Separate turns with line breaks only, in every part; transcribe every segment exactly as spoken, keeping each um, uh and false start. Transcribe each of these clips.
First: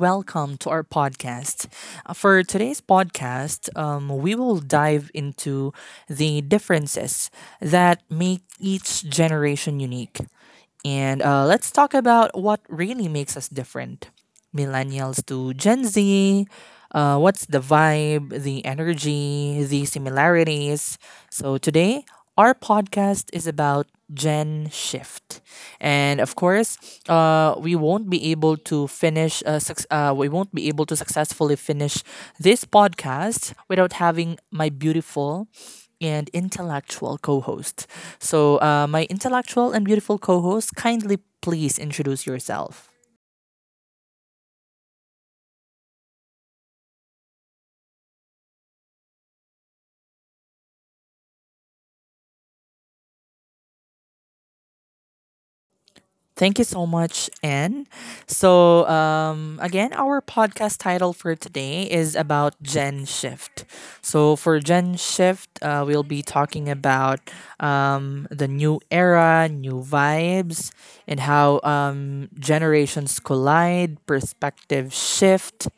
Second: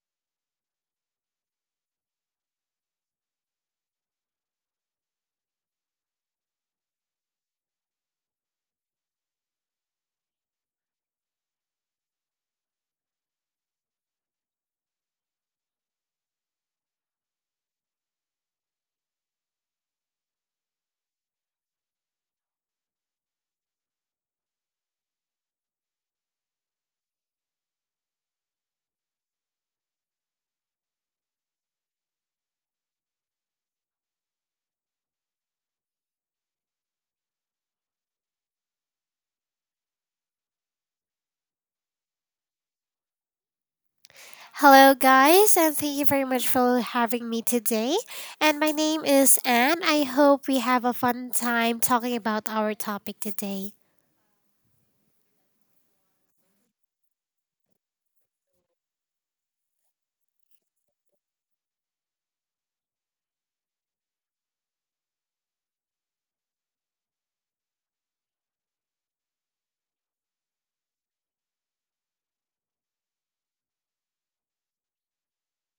welcome to our podcast. Uh, For today's podcast, um, we will dive into the differences that make each generation unique. And uh, let's talk about what really makes us different, millennials to Gen Z. Uh, what's the vibe, the energy, the similarities? So, today, our podcast is about Gen Shift, and of course, uh, we won't be able to finish. Uh, suc- uh, we won't be able to successfully finish this podcast without having my beautiful and intellectual co-host. So, uh, my intellectual and beautiful co-host, kindly please introduce yourself.
Hello, guys, and thank you very much for having me today. And my name is Anne. I hope we have a fun time talking about our topic today.
Thank you so much, Anne. So, um, again, our podcast title for today is about Gen Shift. So, for Gen Shift, uh, we'll be talking about um, the new era, new vibes, and how um, generations collide, perspectives shift,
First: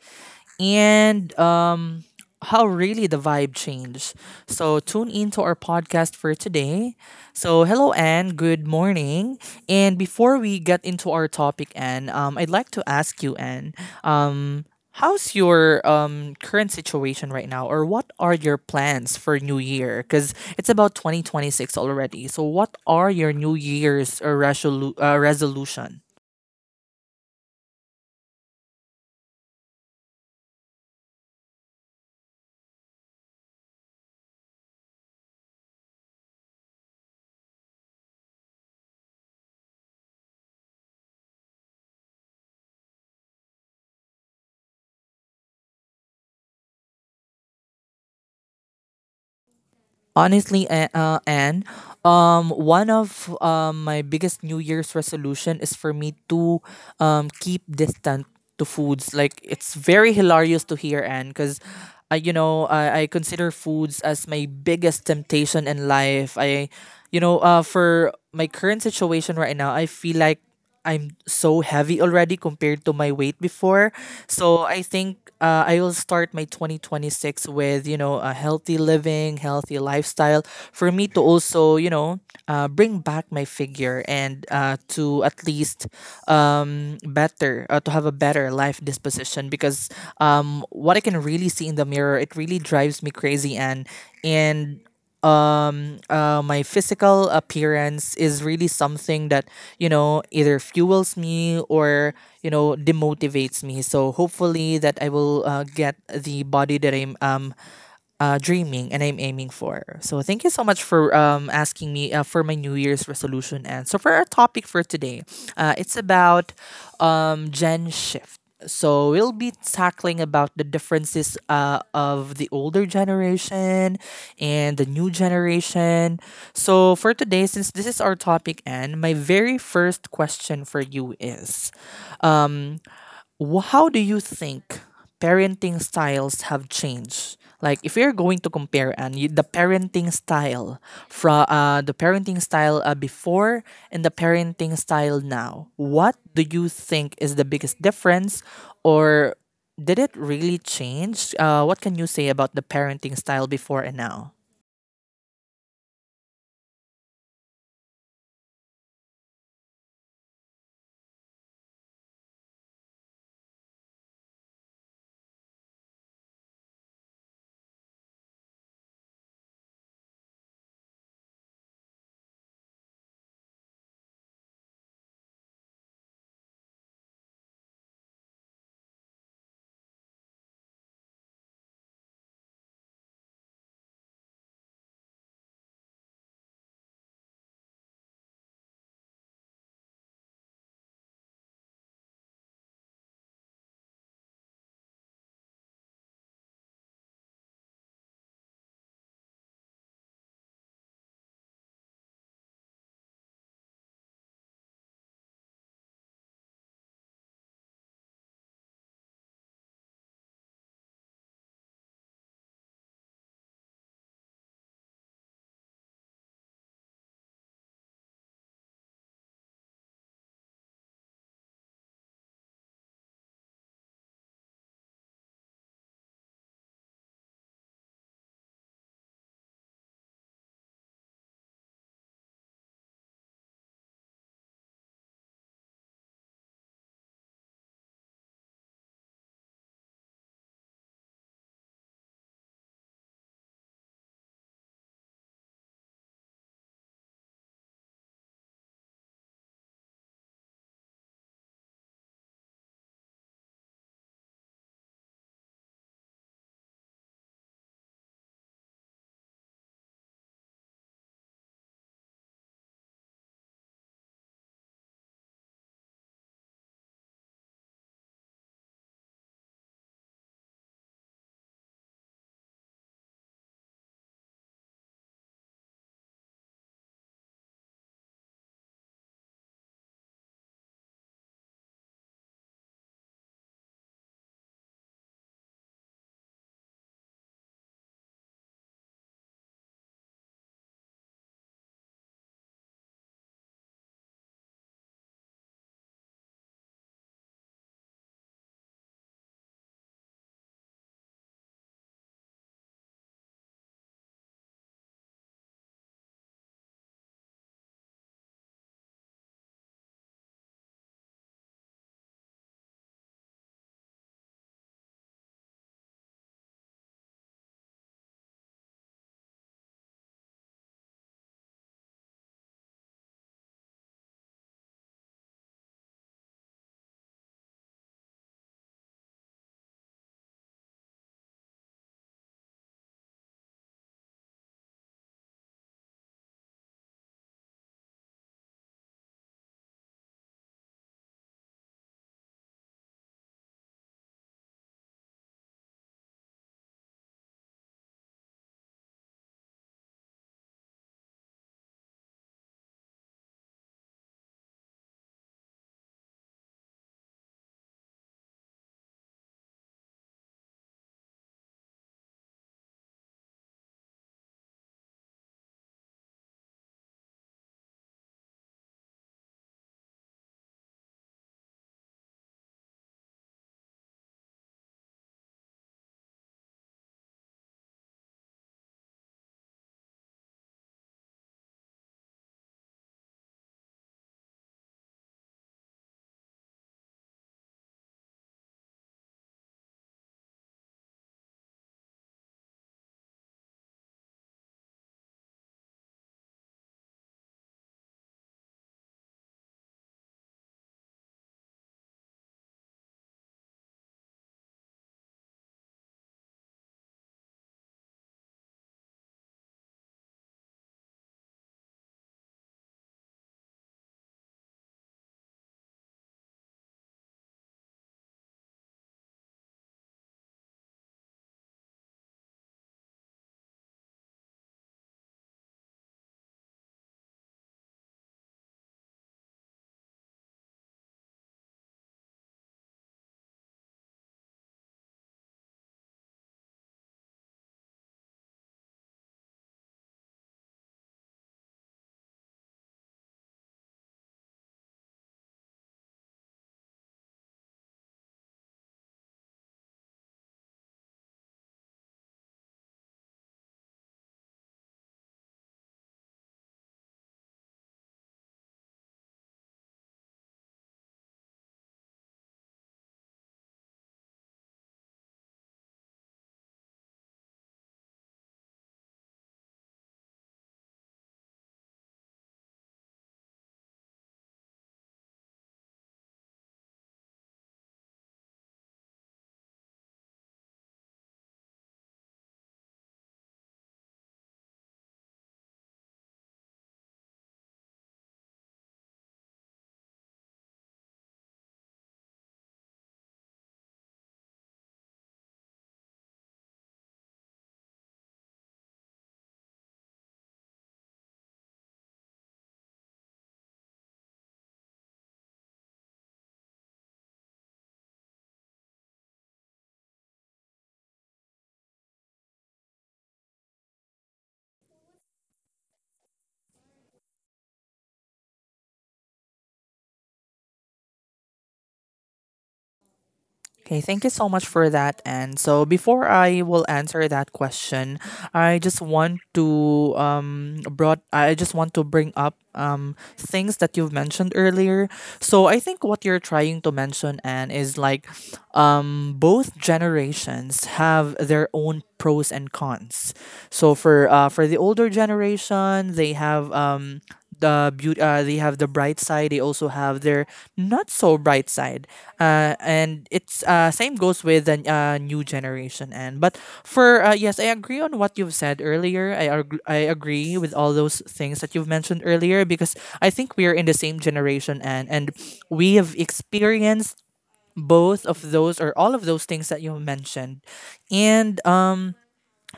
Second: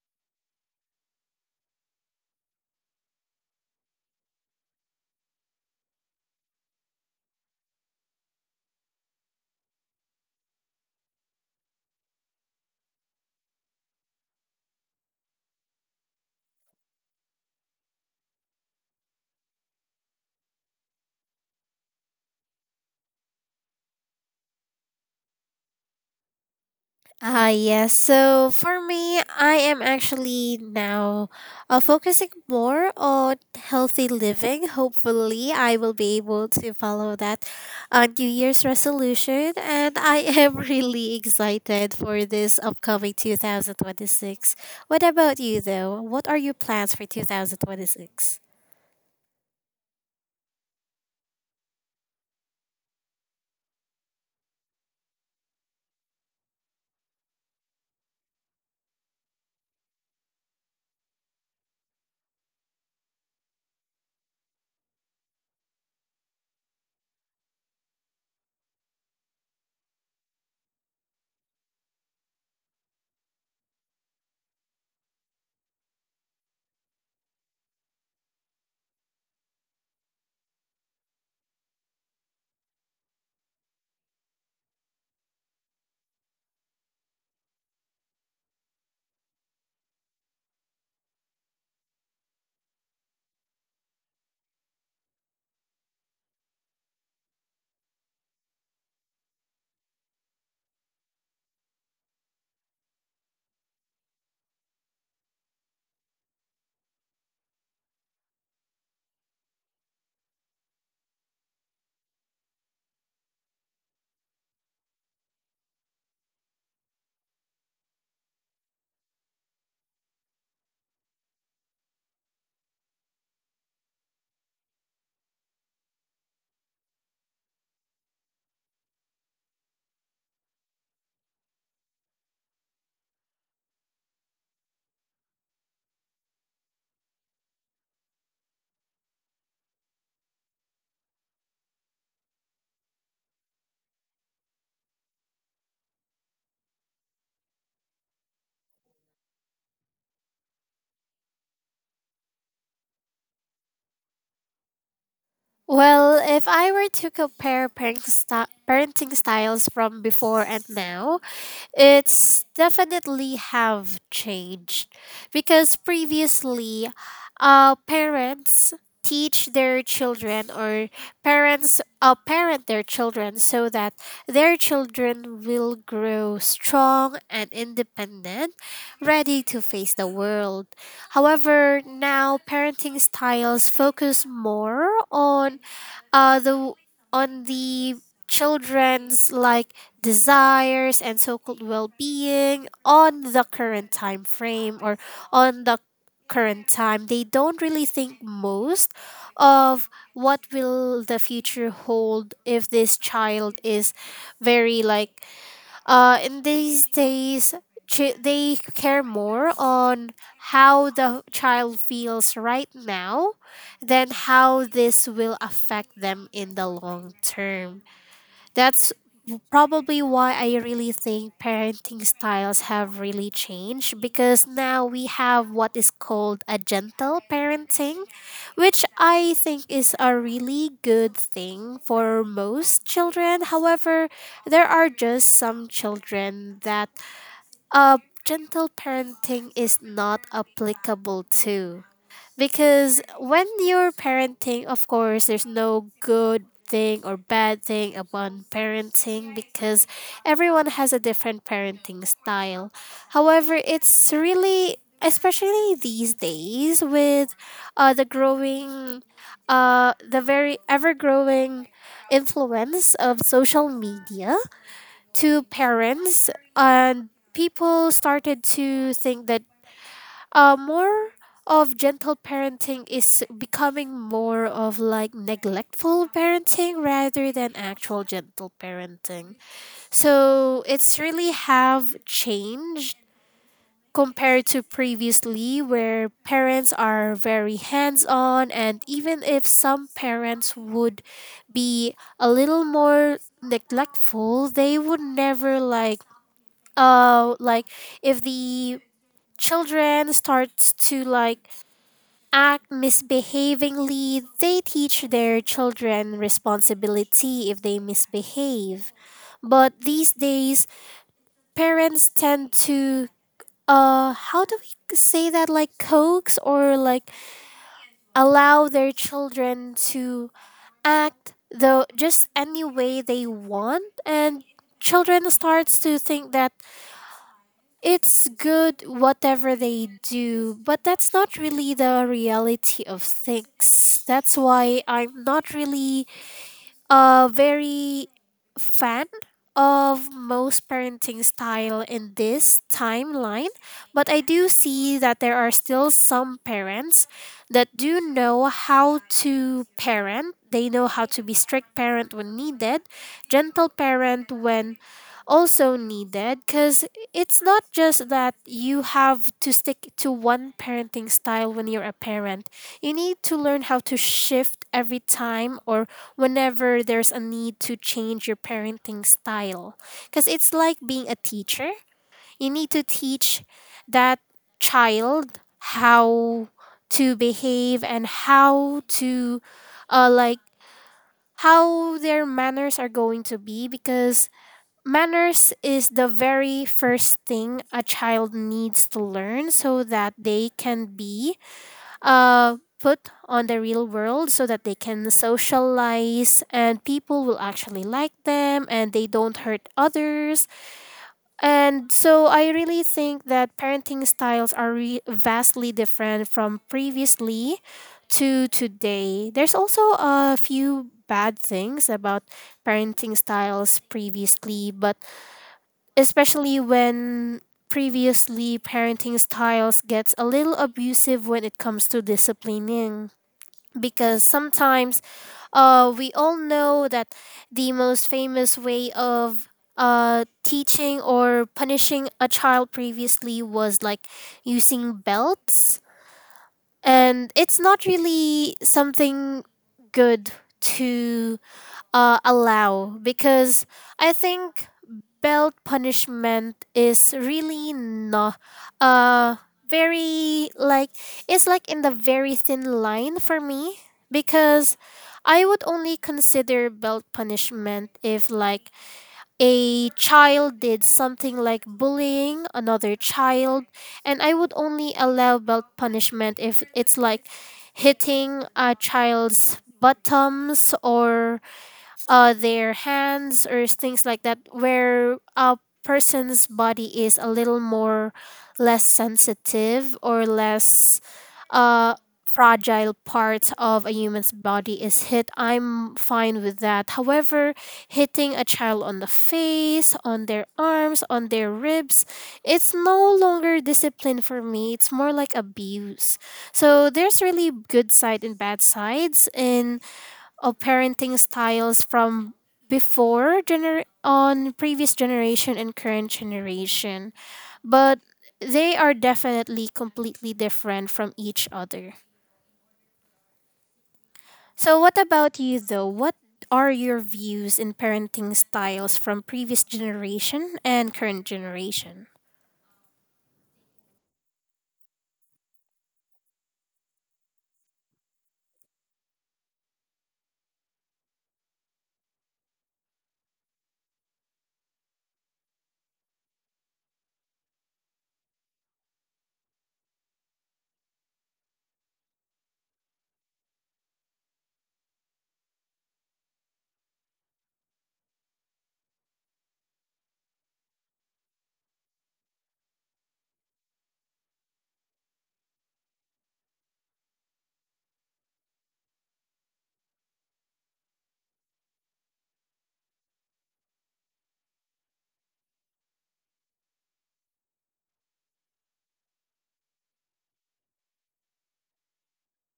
and um, how really the vibe changed. So tune in to our podcast for today. So hello, Anne. Good morning. And before we get into our topic, Anne, um, I'd like to ask you, Anne, um, how's your um, current situation right now, or what are your plans for New Year? Because it's about twenty twenty six already. So what are your New Year's uh, resolu- uh, resolution?
Ah, yes. So for me, I am actually now uh, focusing more on healthy living. Hopefully, I will be able to follow that uh, New Year's resolution. And I am really excited for this upcoming two thousand twenty-six. What about you, though? What are your plans for two thousand twenty-six?
Honestly, A- uh, Anne, um, one of um, my biggest New Year's resolution is for me to um, keep distant to foods. Like it's very hilarious to hear, Anne, because I, you know, I, I consider foods as my biggest temptation in life. I, you know, uh, for my current situation right now, I feel like I'm so heavy already compared to my weight before. So I think uh, I will start my twenty twenty six with, you know, a healthy living, healthy lifestyle for me to also, you know, uh, bring back my figure and uh, to at least um, better, uh, to have a better life disposition because um, what I can really see in the mirror, it really drives me crazy. And, and um uh, My physical appearance is really something that, you know, either fuels me or, you know, demotivates me, so hopefully that I will uh, get the body that i'm um uh, dreaming and I'm aiming for. So thank you so much for um, asking me uh, for my New Year's resolution. And so for our topic for today, uh, it's about um, Gen Shift. So we'll be tackling about the differences uh, of the older generation and the new generation. So for today, since this is our topic, and my very first question for you is, wh- how do you think parenting styles have changed? Like if you're going to compare and you, the parenting style from uh, the parenting style uh, before and the parenting style now, what do you think is the biggest difference, or did it really change? Uh, what can you say about the parenting style before and now?
Well, if I were to compare parenting, sti- parenting styles from before and now, it's definitely have changed because previously uh parents teach their children, or parents uh, parent their children, so that their children will grow strong and independent, ready to face the world. However, now parenting styles focus more on uh, the on the children's like desires and so-called well-being on the current time frame, or on the current time. They don't really think most of what will the future hold if this child is very like, uh, in these days, chi- they care more on how the child feels right now than how this will affect them in the long term. That's probably why I really think parenting styles have really changed, because now we have what is called a gentle parenting, which I think is a really good thing for most children. However, there are just some children that uh, gentle parenting is not applicable to. Because when you're parenting, of course, there's no good thing or bad thing about parenting, because everyone has a different parenting style. However, it's really, especially these days with uh, the growing uh, the very ever growing influence of social media to parents, and people started to think that uh more of gentle parenting is becoming more of like neglectful parenting rather than actual gentle parenting. So it's really have changed compared to previously, where parents are very hands on, and even if some parents would be a little more neglectful, they would never like, uh like if the children starts to like act misbehavingly, they teach their children responsibility if they misbehave. But these days, parents tend to uh how do we say that, like, coax, or like, allow their children to act the just any way they want, and children starts to think that it's good whatever they do. But that's not really the reality of things. That's why I'm not really a very fan of most parenting style in this timeline, but I do see that there are still some parents that do know how to parent. They know how to be strict parent when needed, gentle parent when also needed, because it's not just that you have to stick to one parenting style when you're a parent. You need to learn how to shift every time, or whenever there's a need to change your parenting style. Because it's like being a teacher, you need to teach that child how to behave, and how to uh, like how their manners are going to be. Because manners is the very first thing a child needs to learn, so that they can be uh, put on the real world, so that they can socialize and people will actually like them and they don't hurt others. And so I really think that parenting styles are re- vastly different from previously to today. There's also a few bad things about parenting styles previously, but especially when previously parenting styles gets a little abusive when it comes to disciplining. Because sometimes, uh we all know that the most famous way of uh teaching or punishing a child previously was like using belts, and it's not really something good to uh allow, because I think belt punishment is really not uh very, like it's like in the very thin line for me. Because I would only consider belt punishment if like a child did something like bullying another child, and I would only allow belt punishment if it's like hitting a child's bottoms or uh, their hands or things like that, where a person's body is a little more less sensitive or less uh, fragile parts of a human's body is hit. I'm fine with that. However, hitting a child on the face, on their arms, on their ribs, it's no longer discipline for me, it's more like abuse. So there's really good side and bad sides in of parenting styles from before gener- on previous generation and current generation, but they are definitely completely different from each other. So what about you, though? What are your views in parenting styles from previous generation and current generation?
Okay, thank you so much for that. And so before I will answer that question, I just want to um brought I just want to bring up um things that you've mentioned earlier. So I think what you're trying to mention, and is like, um both generations have their own pros and cons. So for uh for the older generation, they have um the beauty, uh, they have the bright side, they also have their not so bright side, uh, and it's uh, same goes with the uh, new generation. And but for uh, Yes, I agree on what you've said earlier. I, arg- I agree with all those things that you've mentioned earlier, because I think we are in the same generation, and and we have experienced both of those or all of those things that you mentioned. And um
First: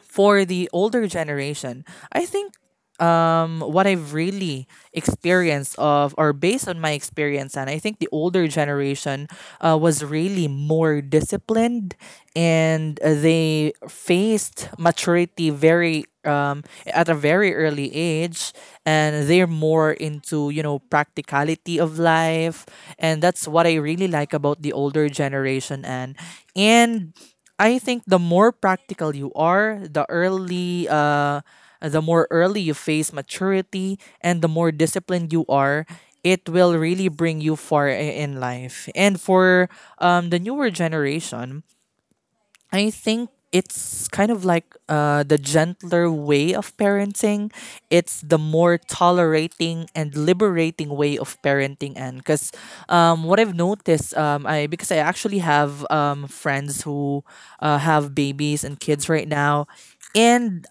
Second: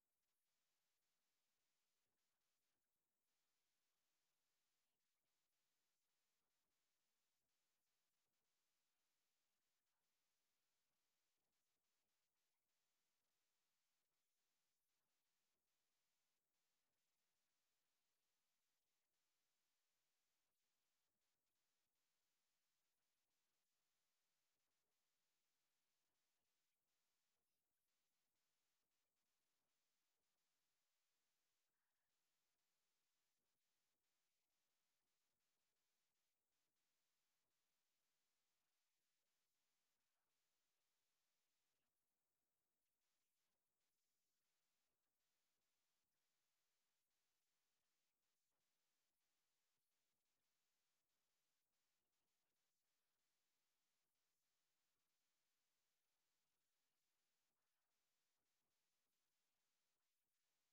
For the older generation, I think, um, what I've really experienced of, or based on my experience, and I think the older generation uh, was really more disciplined, and uh, they faced maturity very um, at a very early age, and they're more into, you know, practicality of life, and that's what I really like about the older generation. And and. I think the more practical you are, the early uh the more early you face maturity and the more disciplined you are, it will really bring you far i- in life. And for um the newer generation, I think it's kind of like uh, the gentler way of parenting. It's the more tolerating and liberating way of parenting. And because, um, what I've noticed, um, I, because I actually have um, friends who uh, have babies and kids right now, and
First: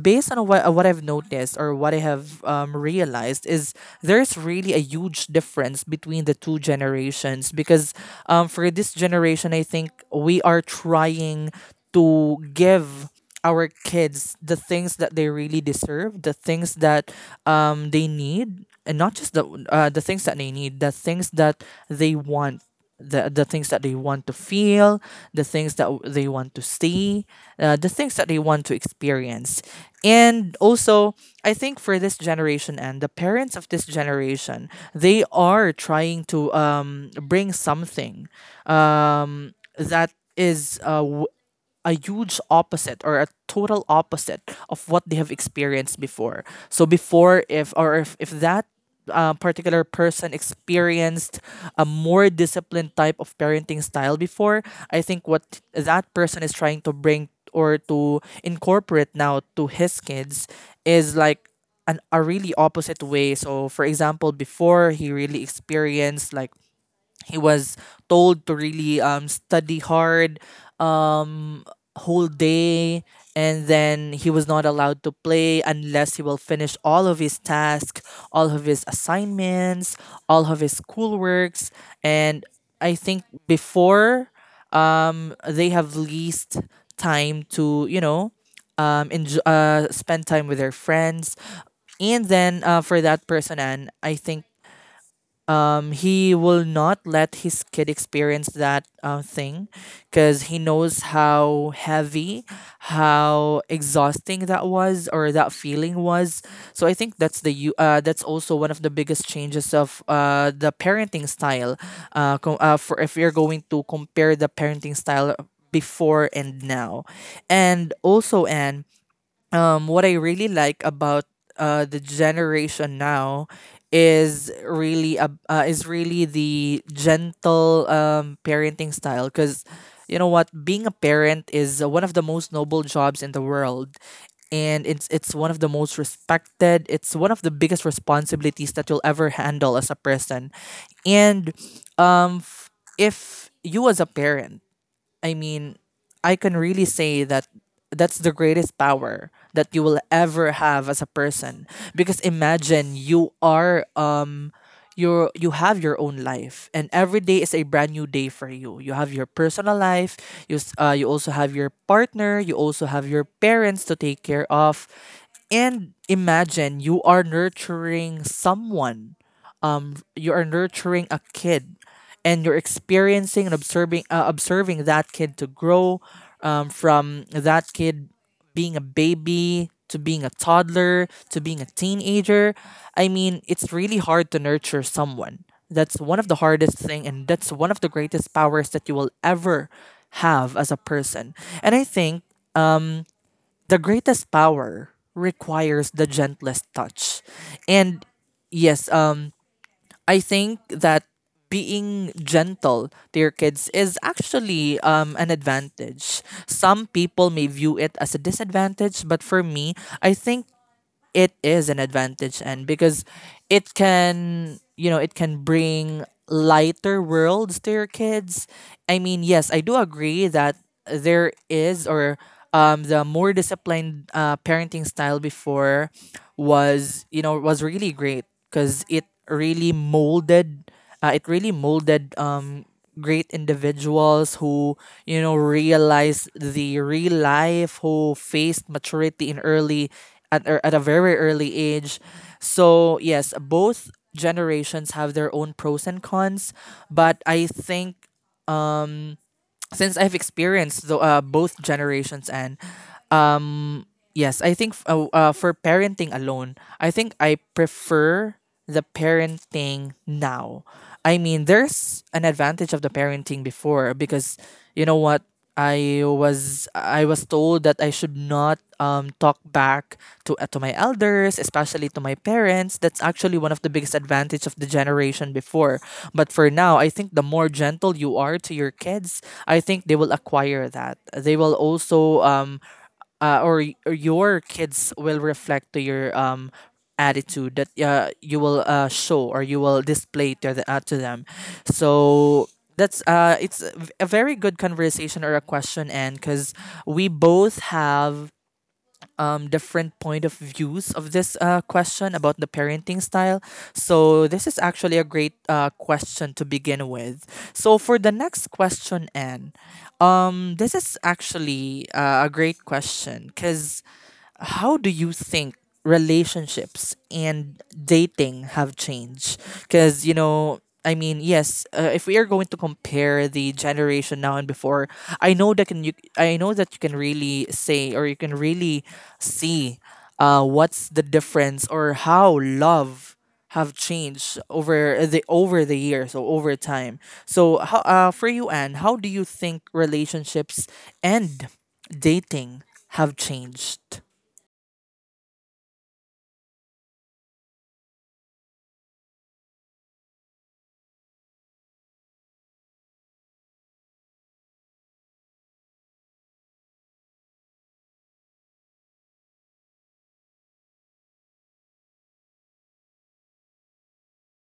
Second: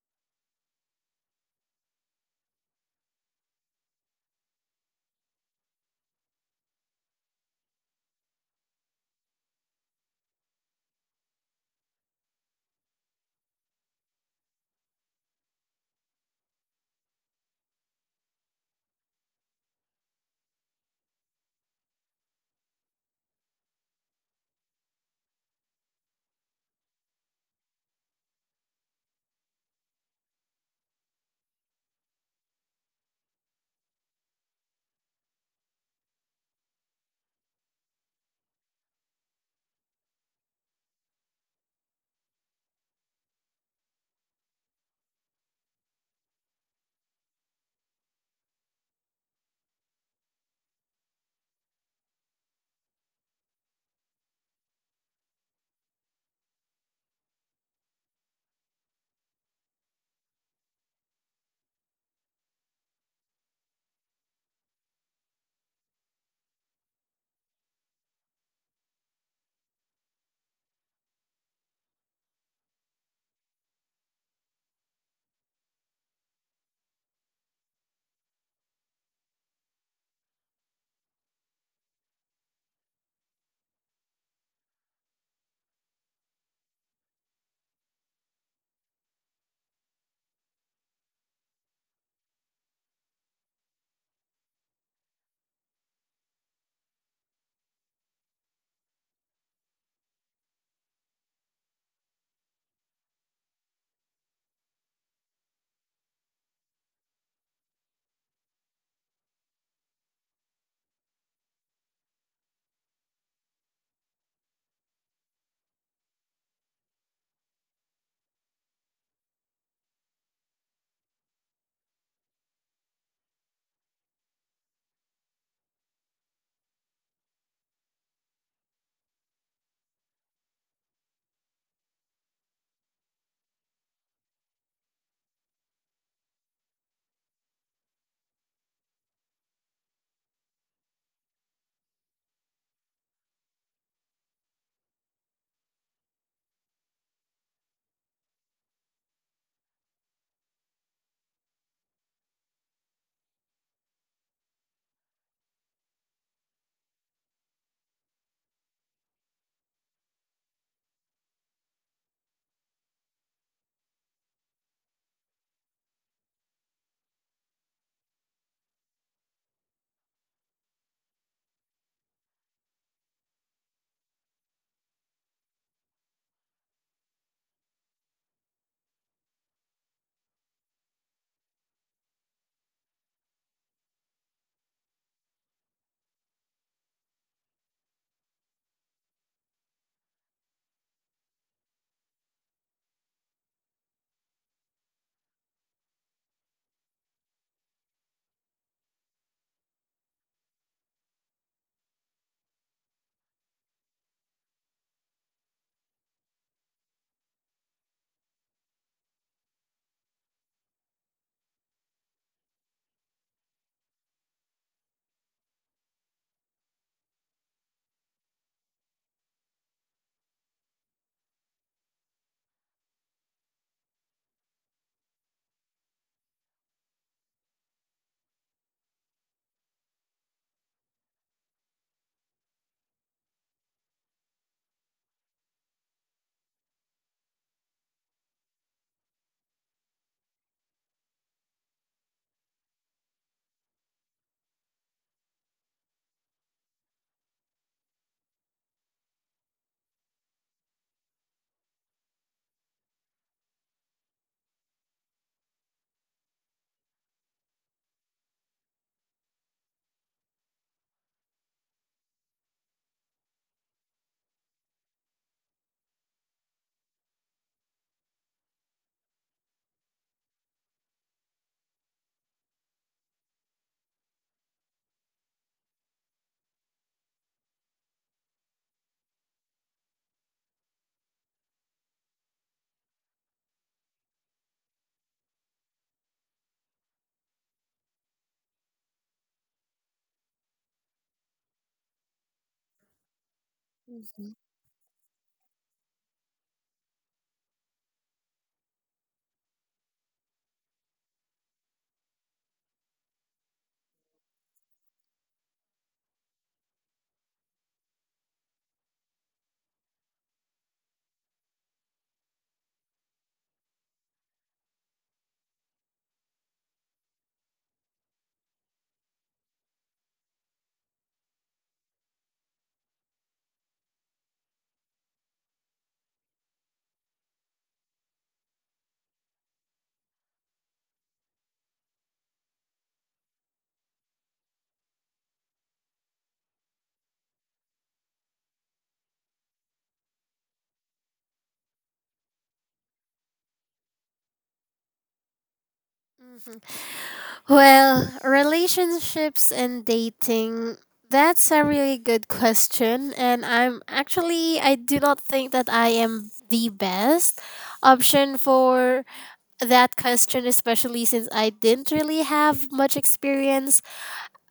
based on what, what I've noticed or what I have um, realized, is there's really a huge difference between the two generations, because um, for this generation, I think we are trying to give our kids the things that they really deserve, the things that um, they need, and not just the uh, the things that they need, the things that they want, the the things that they want to feel, the things that w- they want to see, uh, the things that they want to experience. And also, I think for this generation and the parents of this generation, they are trying to um, bring something um, that is uh, w- a huge opposite or a total opposite of what they have experienced before. So before, if or if, if that uh, particular person experienced a more disciplined type of parenting style before, I think what that person is trying to bring or to incorporate now to his kids is like an, a really opposite way. So, for example, before, he really experienced, like, he was told to really um, study hard um, whole day, and then he was not allowed to play unless he will finish all of his tasks, all of his assignments, all of his schoolworks. And I think before, um, they have least time to, you know, um, enjoy, uh, spend time with their friends. And then, uh, for that person and I think um, he will not let his kid experience that uh, thing, because he knows how heavy, how exhausting that was or that feeling was. So I think that's the you uh, that's also one of the biggest changes of uh, the parenting style. Uh, com- uh, for, if you're going to compare the parenting style before and now. And also, Anne, um, what I really like about uh, the generation now is really a, uh, is really the gentle um, parenting style, because, you know what, being a parent is uh, one of the most noble jobs in the world, and it's it's one of the most respected, it's one of the biggest responsibilities that you'll ever handle as a person. and um f- if you, as a parent, I mean, I can really say that that's the greatest power that you will ever have as a person, because imagine, you are um you you have your own life and every day is a brand new day for you, you have your personal life, you s- uh, you also have your partner, you also have your parents to take care of, and imagine you are nurturing someone. Um, you are nurturing a kid, and you're experiencing and observing uh, observing that kid to grow, um, from that kid being a baby, to being a toddler, to being a teenager. I mean, it's really hard to nurture someone. That's one of the hardest thing, and that's one of the greatest powers that you will ever have as a person. And I think the greatest power requires the gentlest touch. And yes, um I think that being gentle to your kids is actually, um, an advantage. Some people may view it as a disadvantage, but for me, I think it is an advantage. And Because it can, you know, it can bring lighter worlds to your kids. I mean, yes, I do agree that there is or um, the more disciplined uh, parenting style before was, you know, was really great, because it really molded, uh, it really molded um, great individuals who, you know, realized the real life, who faced maturity in early, at, er, at a very early age. So, yes, both generations have their own pros and cons, but I think, since I've experienced the, uh, both generations, and yes, I think, f- uh, uh, for parenting alone, I think I prefer the parenting now. I mean, there's an advantage of the parenting before, because, you know what, I was I was told that I should not um, talk back to uh, to my elders, especially to my parents. That's actually one of the biggest advantage of the generation before. But for now, I think the more gentle you are to your kids, I think they will acquire that. They will also, um, uh, or, y- or your kids will reflect to your um attitude that uh, you will uh, show or you will display to, the, uh, to them, so that's uh it's a v- a very good conversation or a question, and because we both have um, different point of views of this uh, question about the parenting style. So this is actually a great uh, question to begin with. So for the next question, Anne, um, this is actually uh, a great question. Because how do you think relationships and dating have changed? Because, you know, I mean, yes, uh, if we are going to compare the generation now and before, I know that can you I know that you can really say or you can really see uh, what's the difference or how love have changed over the over the years or over time. So, how, uh, for you, Anne, how do you think relationships and dating have changed?
Well, relationships and dating, that's a really good question. And I'm actually, I do not think that I am the best option for that question, especially since I didn't really have much experience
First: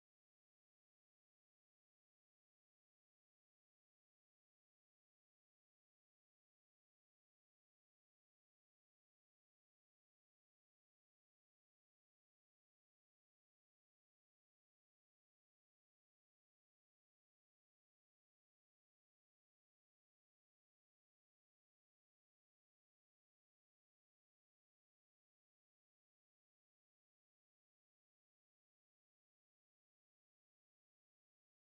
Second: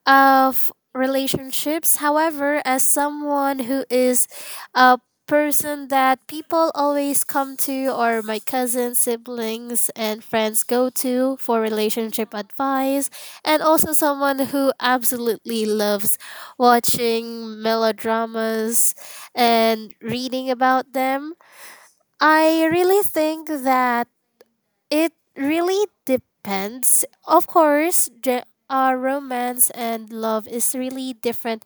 of relationships. However, as someone who is a person that people always come to, or my cousins, siblings, and friends go to for relationship advice, and also someone who absolutely loves watching melodramas and reading about them, I really think that it really depends. Of course, the uh, romance and love is really different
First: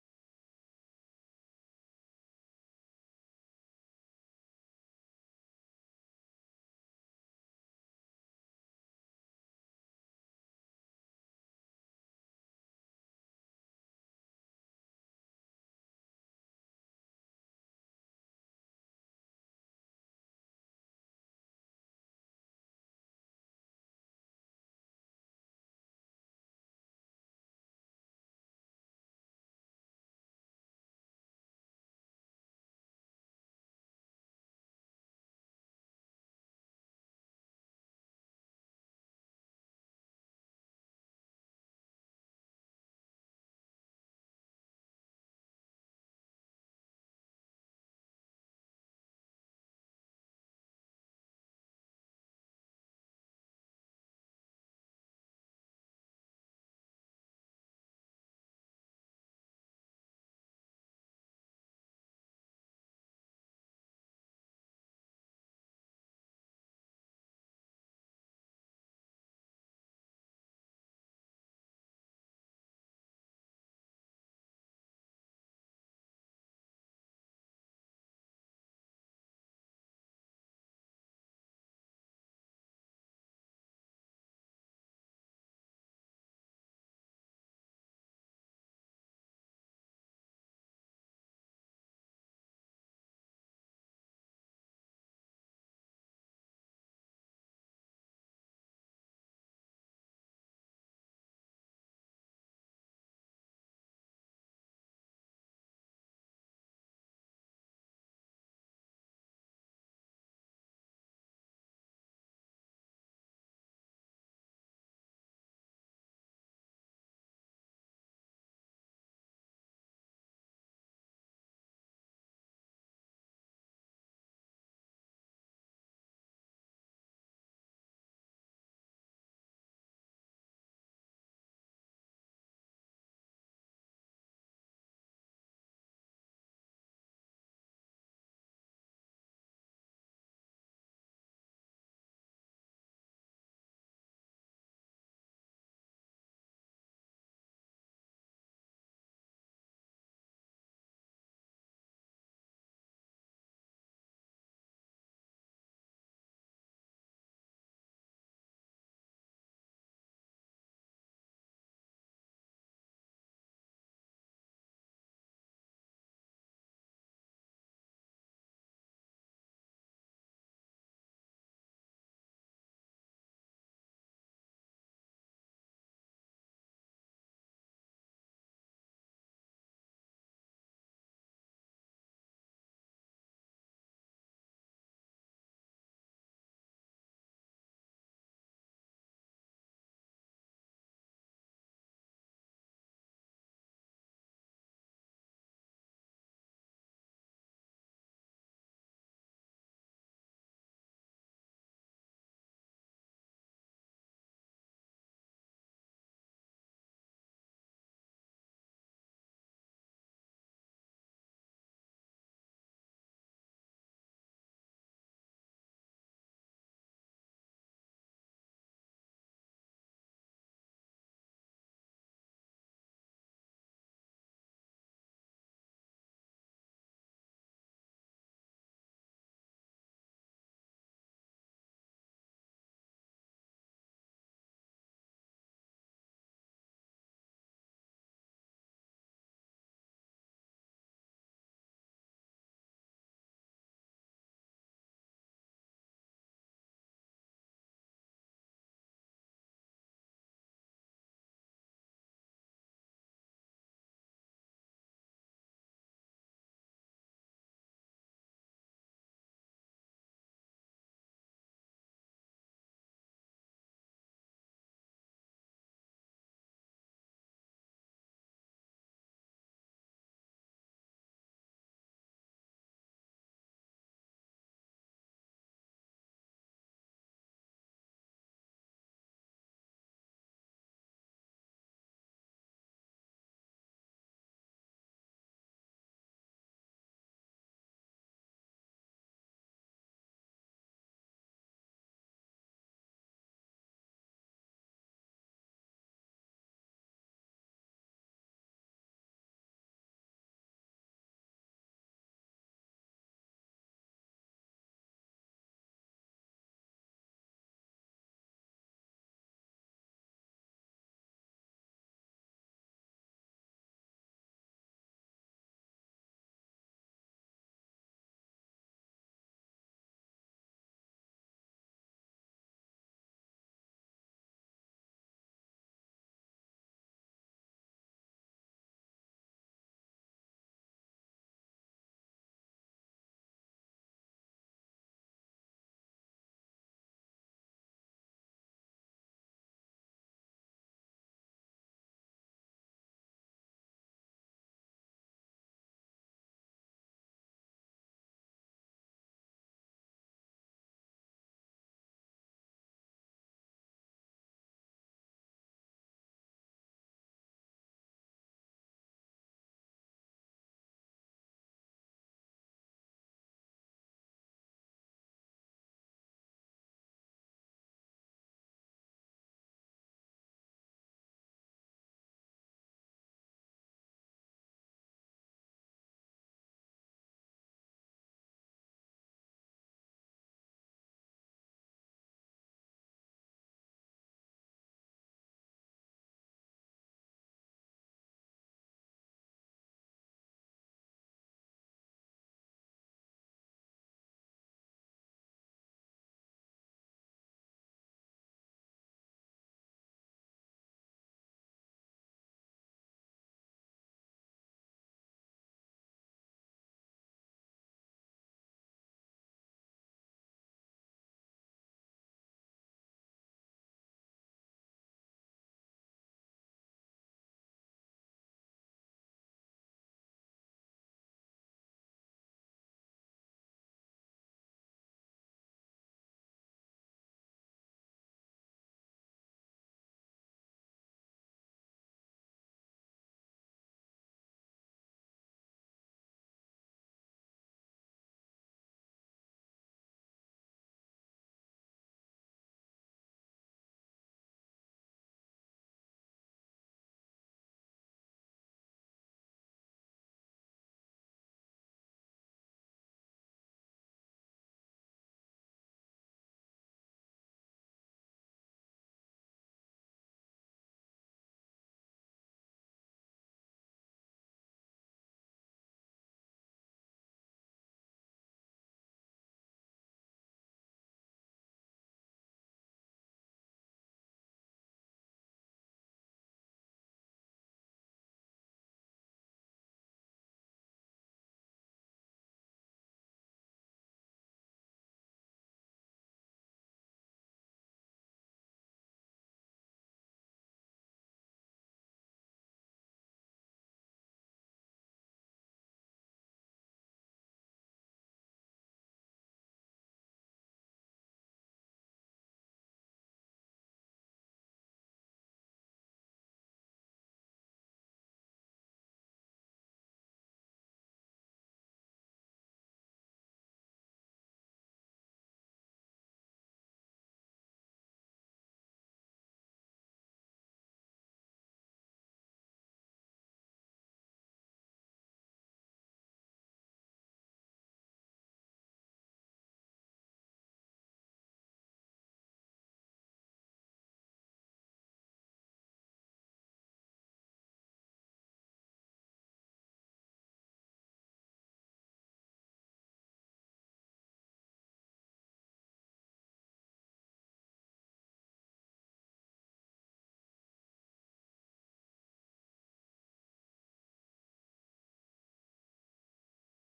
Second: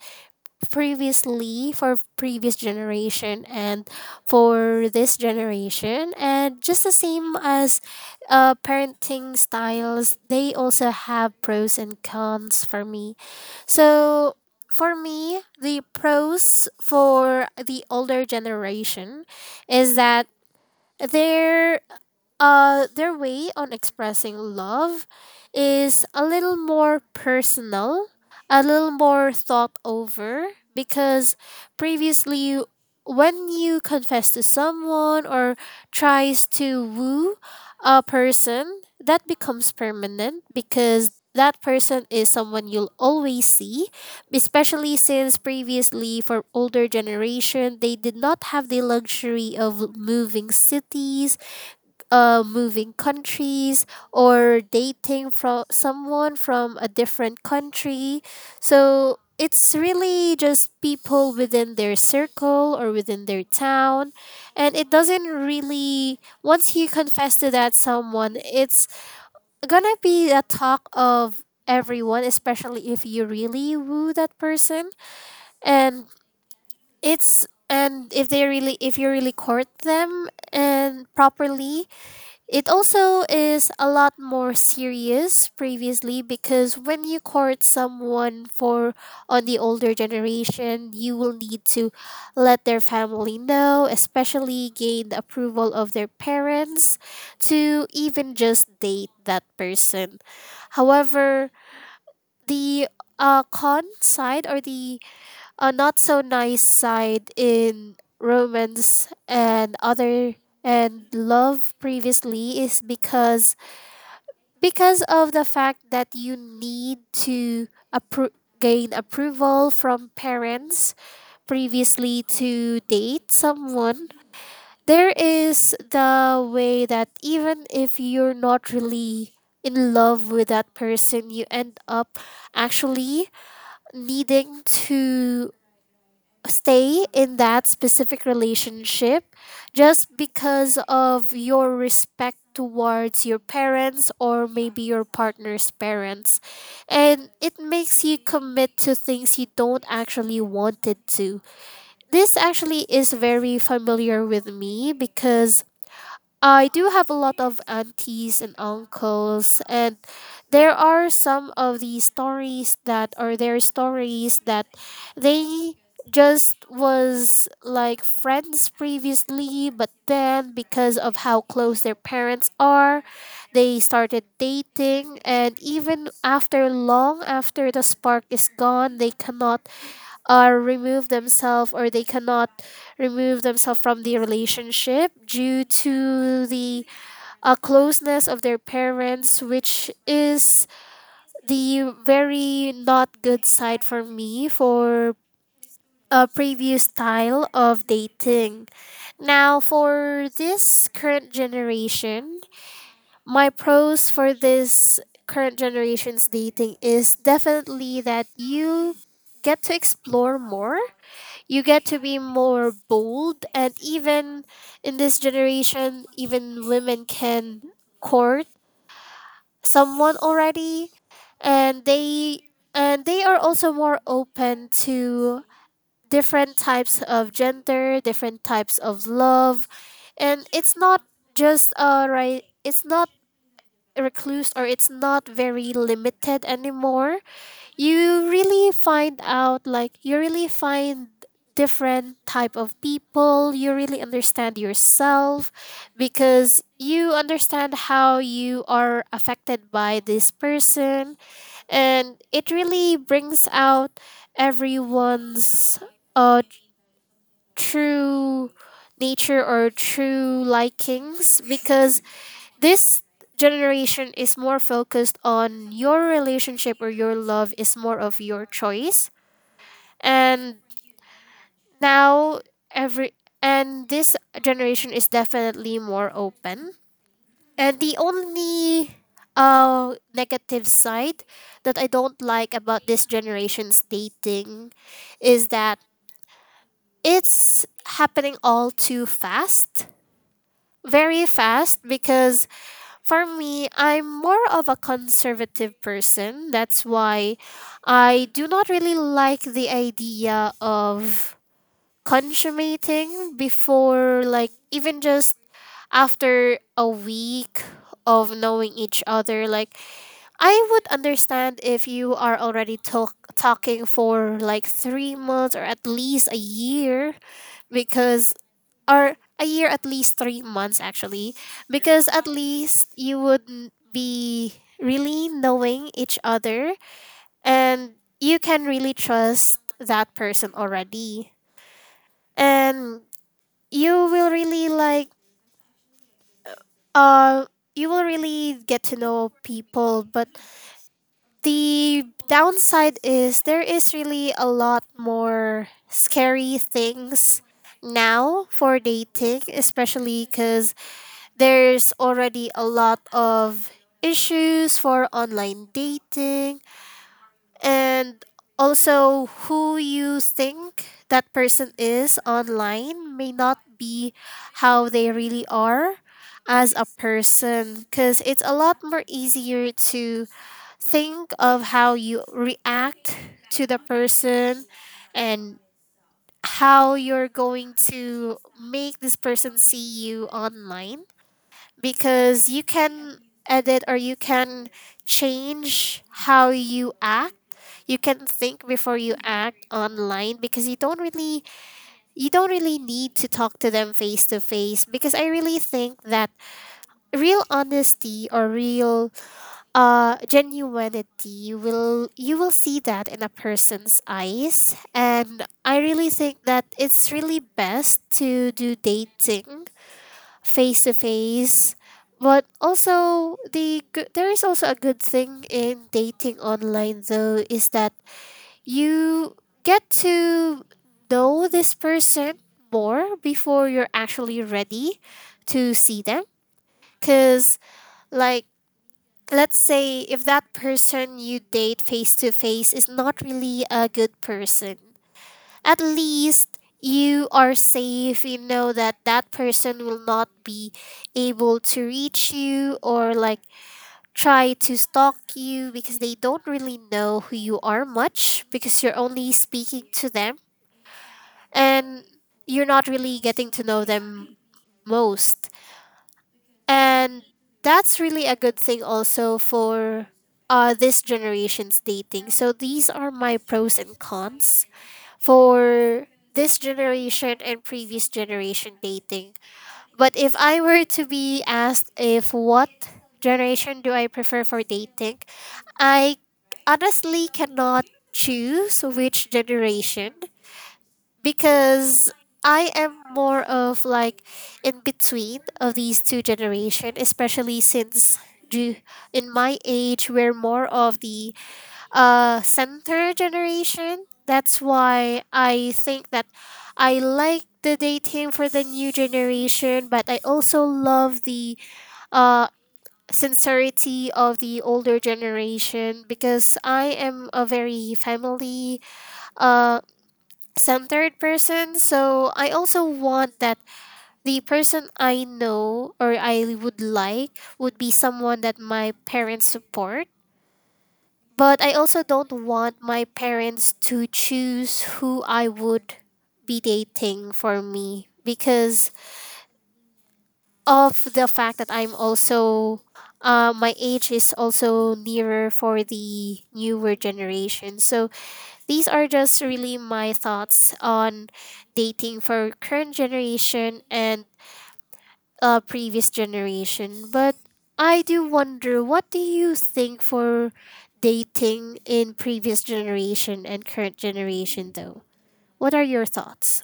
previously for previous generation and for this generation, and just the same as uh, parenting styles, they also have pros and cons for me. So for me, the pros for the older generation is that their uh, their way on expressing love is a little more personal, a little more thought over, because previously, when you confess to someone or tries to woo a person, that becomes permanent, because that person is someone you'll always see, especially since previously for older generation, they did not have the luxury of moving cities, uh, moving countries, or dating from someone from a different country. So it's really just people within their circle or within their town. And it doesn't really, once you confess to that someone, it's gonna be a talk of everyone, especially if you really woo that person. And it's, and if they really, if you really court them and properly, it also is a lot more serious previously, because when you court someone for on the older generation, you will need to let their family know, especially gain the approval of their parents to even just date that person. However, the uh, con side, or the a not so nice side in romance and other and love previously, is because because of the fact that you need to appro- gain approval from parents previously to date someone, there is the way that even if you're not really in love with that person, you end up actually needing to stay in that specific relationship, just because of your respect towards your parents or maybe your partner's parents, and it makes you commit to things you don't actually wanted to. This actually is very familiar with me, because I do have a lot of aunties and uncles, and there are some of the stories that are their stories, that they just was like friends previously, but then because of how close their parents are, they started dating, and even after long after the spark is gone, they cannot or remove themselves or they cannot remove themselves from the relationship due to the uh, closeness of their parents, which is the very not good side for me for a previous style of dating. Now for this current generation, my pros for this current generation's dating is definitely that you get to explore more, you get to be more bold, and even in this generation even women can court someone already, and they and they are also more open to different types of gender, different types of love. And it's not just, uh right, it's not recluse, or it's not very limited anymore. You really find out like you really find different type of people, you really understand yourself, because you understand how you are affected by this person, and it really brings out everyone's uh, true nature or true likings, because this generation is more focused on your relationship, or your love is more of your choice. And now, every and this generation is definitely more open. And the only uh negative side that I don't like about this generation's dating is that it's happening all too fast. Very fast, because for me, I'm more of a conservative person. That's why I do not really like the idea of consummating before, like, even just after a week of knowing each other. Like, I would understand if you are already talk- talking for like three months or at least a year because or a year at least three months actually because at least you would n- be really knowing each other and you can really trust that person already and you will really like uh you will really get to know people. But the downside is there is really a lot more scary things now for dating, especially because there's already a lot of issues for online dating. And also, who you think that person is online may not be how they really are as a person, because it's a lot more easier to think of how you react to the person and how you're going to make this person see you online, because you can edit or you can change how you act. You can think before you act online because you don't really you don't really need to talk to them face to face, because I really think that real honesty or real uh genuinity, you will you will see that in a person's eyes. And I really think that it's really best to do dating face to face. But also, the g- there is also a good thing in dating online, though, is that you get to know this person more before you're actually ready to see them, cuz like, let's say if that person you date face to face is not really a good person, at least you are safe. You know that that person will not be able to reach you or like try to stalk you, because they don't really know who you are much, because you're only speaking to them and you're not really getting to know them most. And that's really a good thing also for uh, this generation's dating. So these are my pros and cons for this generation and previous generation dating. But if I were to be asked if what generation do I prefer for dating, I honestly cannot choose which generation because I am more of like in between of these two generation, especially since ju- in my age we're more of the uh center generation. That's why I think that I like the dating for the new generation, but I also love the uh sincerity of the older generation, because I am a very family uh centered person. So I also want that the person I know or I would like would be someone that my parents support, but I also don't want my parents to choose who I would be dating for me, because of the fact that I'm also, uh, my age is also nearer for the newer generation. So these are just really my thoughts on dating for current generation and uh, previous generation. But I do wonder, what do you think for dating in previous generation and current generation, though? What are your thoughts?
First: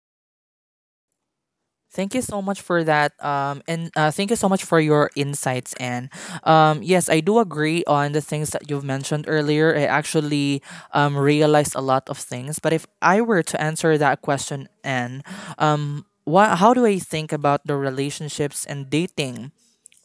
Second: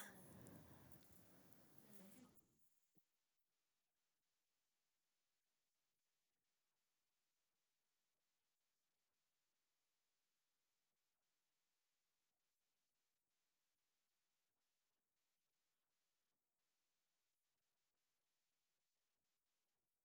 Thank you so much for that. Um, and uh, Thank you so much for your insights. And um, yes, I do agree on the things that you've mentioned earlier. I actually um, realized a lot of things. But if I were to answer that question, and um, what, how do I think about the relationships and dating,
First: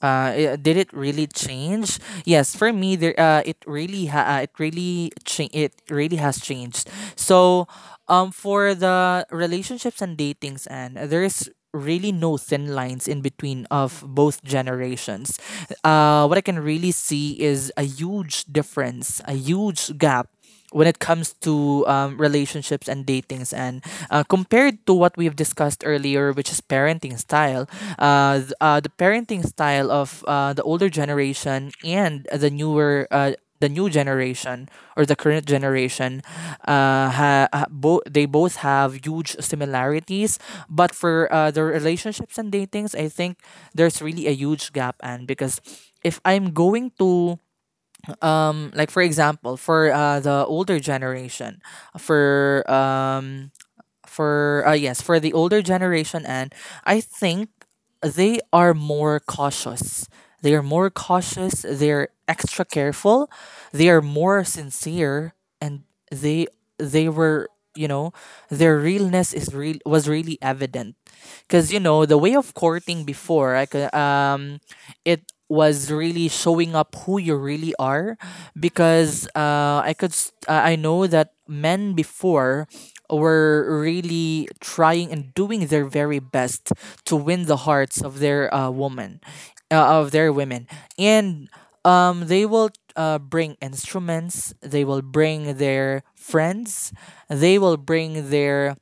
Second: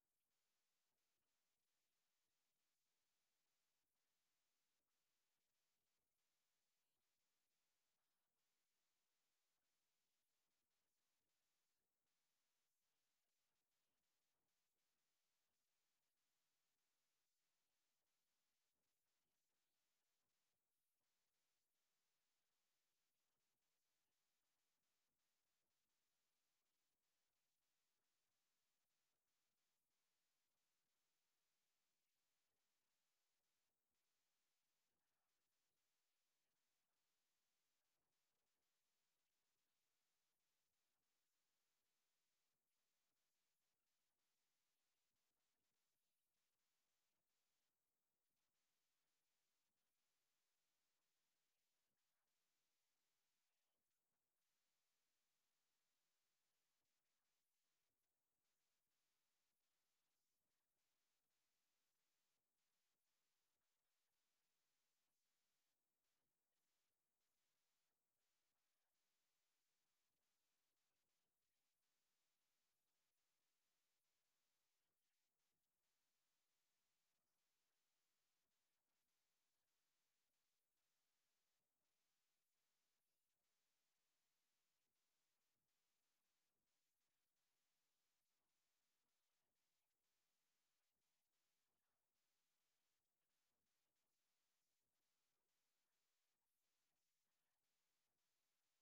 uh, i- did it really change? Yes, for me, there. Uh, it really, ha- uh, it really, cha- it really has changed. So, um, for the relationships and datings, and there's really no thin lines in between of both generations. Uh, what I can really see is a huge difference, a huge gap when it comes to um, relationships and datings, and uh, compared to what we've discussed earlier, which is parenting style. Uh, th- uh, the parenting style of uh, the older generation and the newer uh, the new generation, or the current generation, uh, ha, ha, bo- they both have huge similarities. But for uh, the relationships and datings, I think there's really a huge gap. And because, if i'm going to um like, for example, for uh the older generation, for um for uh yes for the older generation, and I think they are more cautious, they are more cautious, they're extra careful, they are more sincere. And they they were, you know, their realness is real was really evident, because you know the way of courting before, like, uh, um it was really showing up who you really are. Because uh, I could s- uh, I know that men before were really trying and doing their very best to win the hearts of their uh, woman uh, of their women. And um, they will uh, bring instruments, they will bring their friends, they will bring their,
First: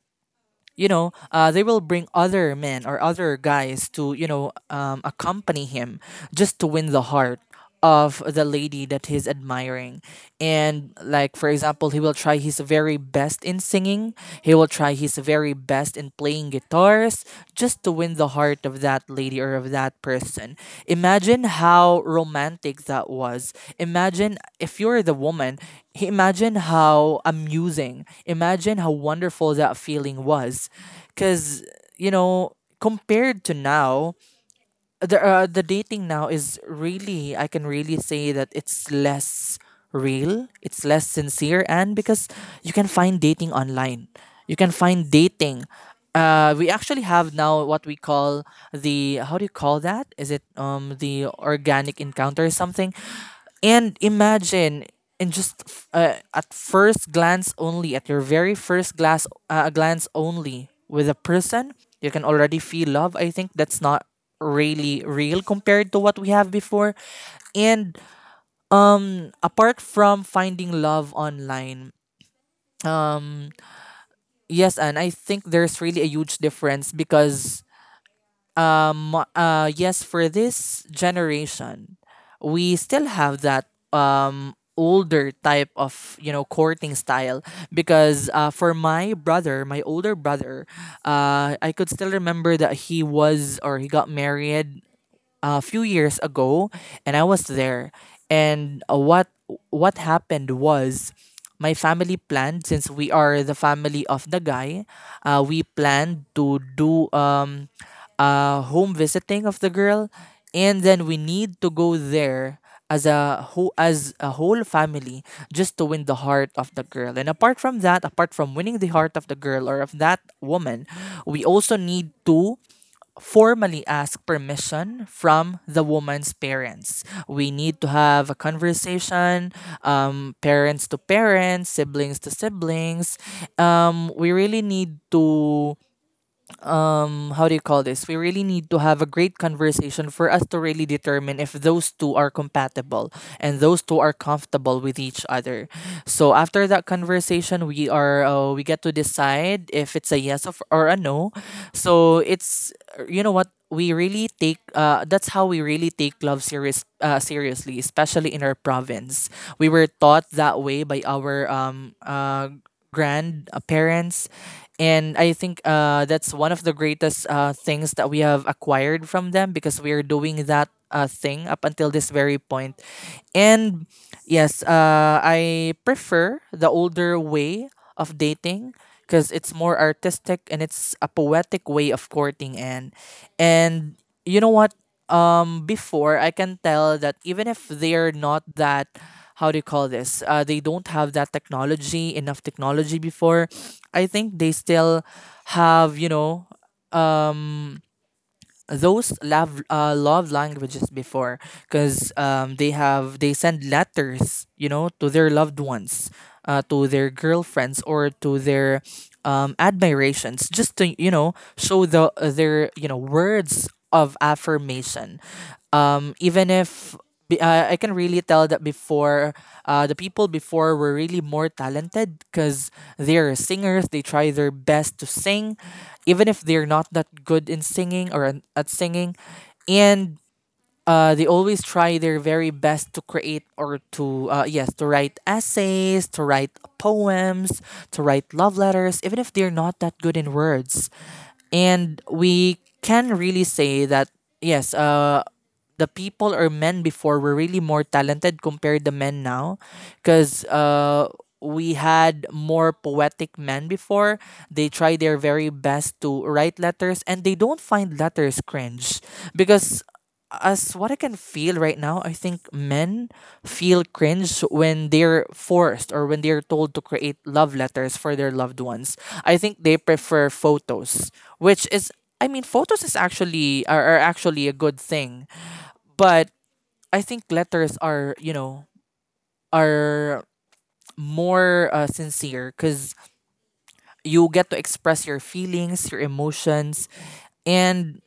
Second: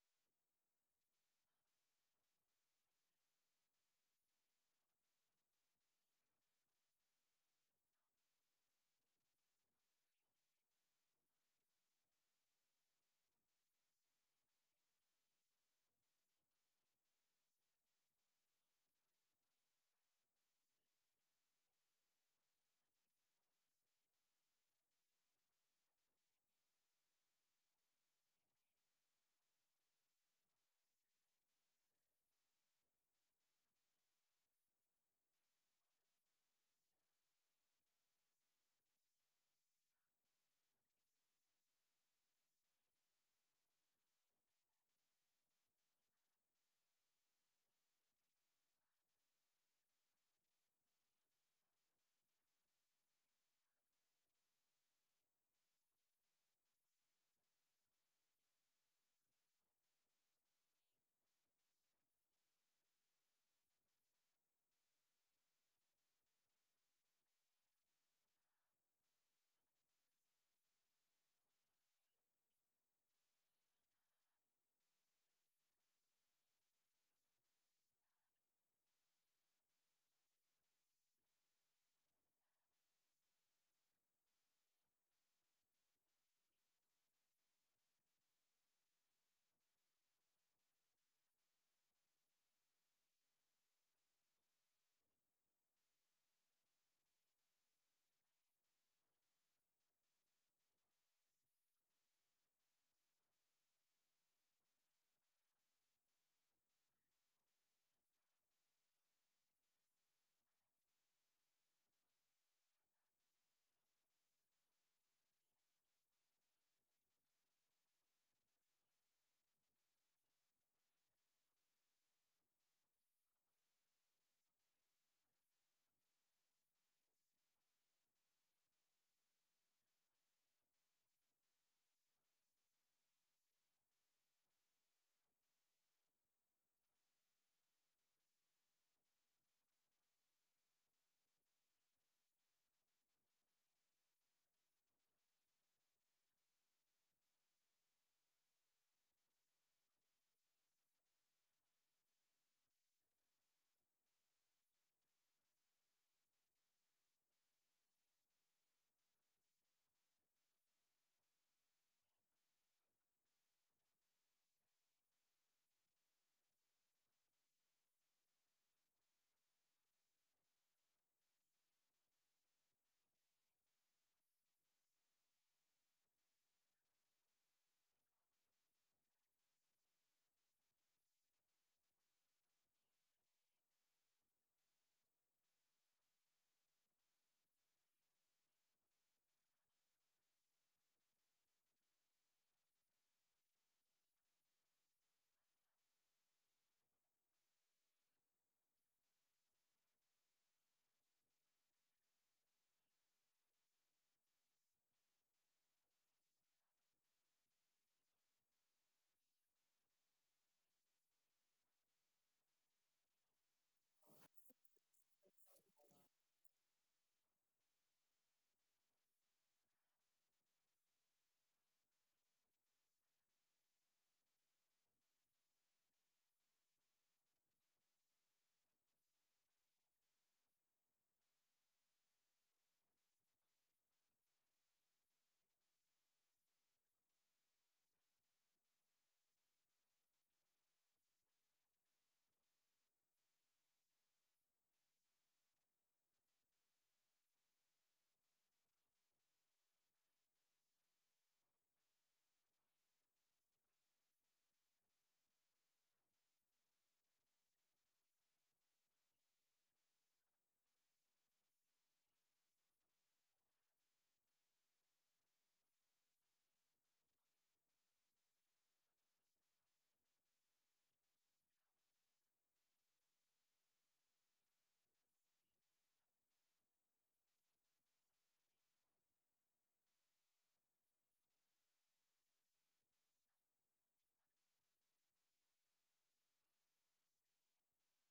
you know, uh, they will bring other men or other guys to, you know, um, accompany him, just to win the heart of the lady that he's admiring. And, like, for example, he will try his very best in singing, he will try his very best in playing guitars, just to win the heart of that lady or of that person. Imagine how romantic that was. Imagine if you're the woman, imagine how amusing, imagine how wonderful that feeling was. Because, you know, compared to now, the uh, the dating now is really I can really say that it's less real, it's less sincere. And because you can find dating online, you can find dating. Uh, we actually have now what we call, the how do you call that? Is it um the organic encounter or something? And imagine and just f- uh, at first glance, only at your very first glass uh, glance only with a person, you can already feel love. I think that's not really real compared to what we have before. And um apart from finding love online, mm, yes, and I think there's really a huge difference. Because um uh yes, for this generation, we still have that um older type of you know courting style, because uh, for my brother my older brother, uh, I could still remember that he was or he got married a few years ago, and I was there. And uh, what what happened was, my family planned, since we are the family of the guy, uh, we planned to do um, a home visiting of the girl, and then we need to go there as a whole, as a whole family, just to win the heart of the girl. And apart from that apart from winning the heart of the girl or of that woman, we also need to formally ask permission from the woman's parents. We need to have a conversation, um, parents to parents, siblings to siblings. Um, we really need to, um how do you call this, we really need to have a great conversation for us to really determine if those two are compatible and those two are comfortable with each other. So after that conversation, we are uh, we get to decide if it's a yes of, or a no. So it's, you know what, we really take uh, that's how we really take love serious uh, seriously, especially in our province. We were taught that way by our um uh, grand uh, parents, and I think uh, that's one of the greatest uh, things that we have acquired from them, because we are doing that uh, thing up until this very point. And yes, uh, I prefer the older way of dating, because it's more artistic and it's a poetic way of courting. And and you know what, um before, I can tell that even if they're not that, how do you call this, Uh, they don't have that technology, enough technology before, I think they still have, you know, um, those love uh, love languages before. Because um, they have they send letters, you know, to their loved ones, uh, to their girlfriends or to their um, admirations, just to, you know show the uh, their, you know words of affirmation. Um, even if, be- uh, I can really tell that before, uh, the people before were really more talented, because they're singers. They try their best to sing, even if they're not that good in singing or an- at singing. And uh, they always try their very best to create, or to, uh, yes, to write essays, to write poems, to write love letters, even if they're not that good in words. And we can really say that yes, uh, the people or men before were really more talented compared to men now, because uh, we had more poetic men before. They try their very best to write letters, and they don't find letters cringe, because as what I can feel right now, I think men feel cringe when they're forced or when they're told to create love letters for their loved ones. I think they prefer photos, which is, I mean, photos is actually are, are actually a good thing. But I think letters are, you know, are more uh, sincere, because you get to express your feelings, your emotions. And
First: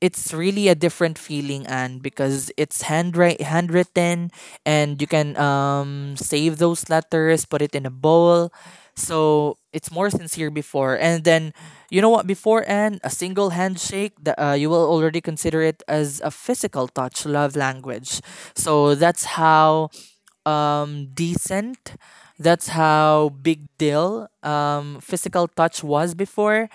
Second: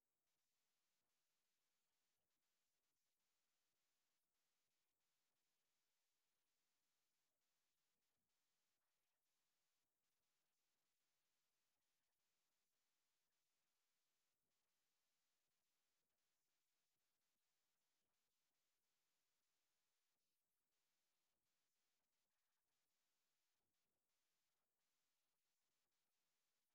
it's really a different feeling, and because it's handwrite handwritten, and you can um save those letters, put it in a bowl. So it's more sincere before. And then, you know what, before, and a single handshake, the, uh, you will already consider it as a physical touch love language. So that's how um decent that's how big deal um physical touch was before.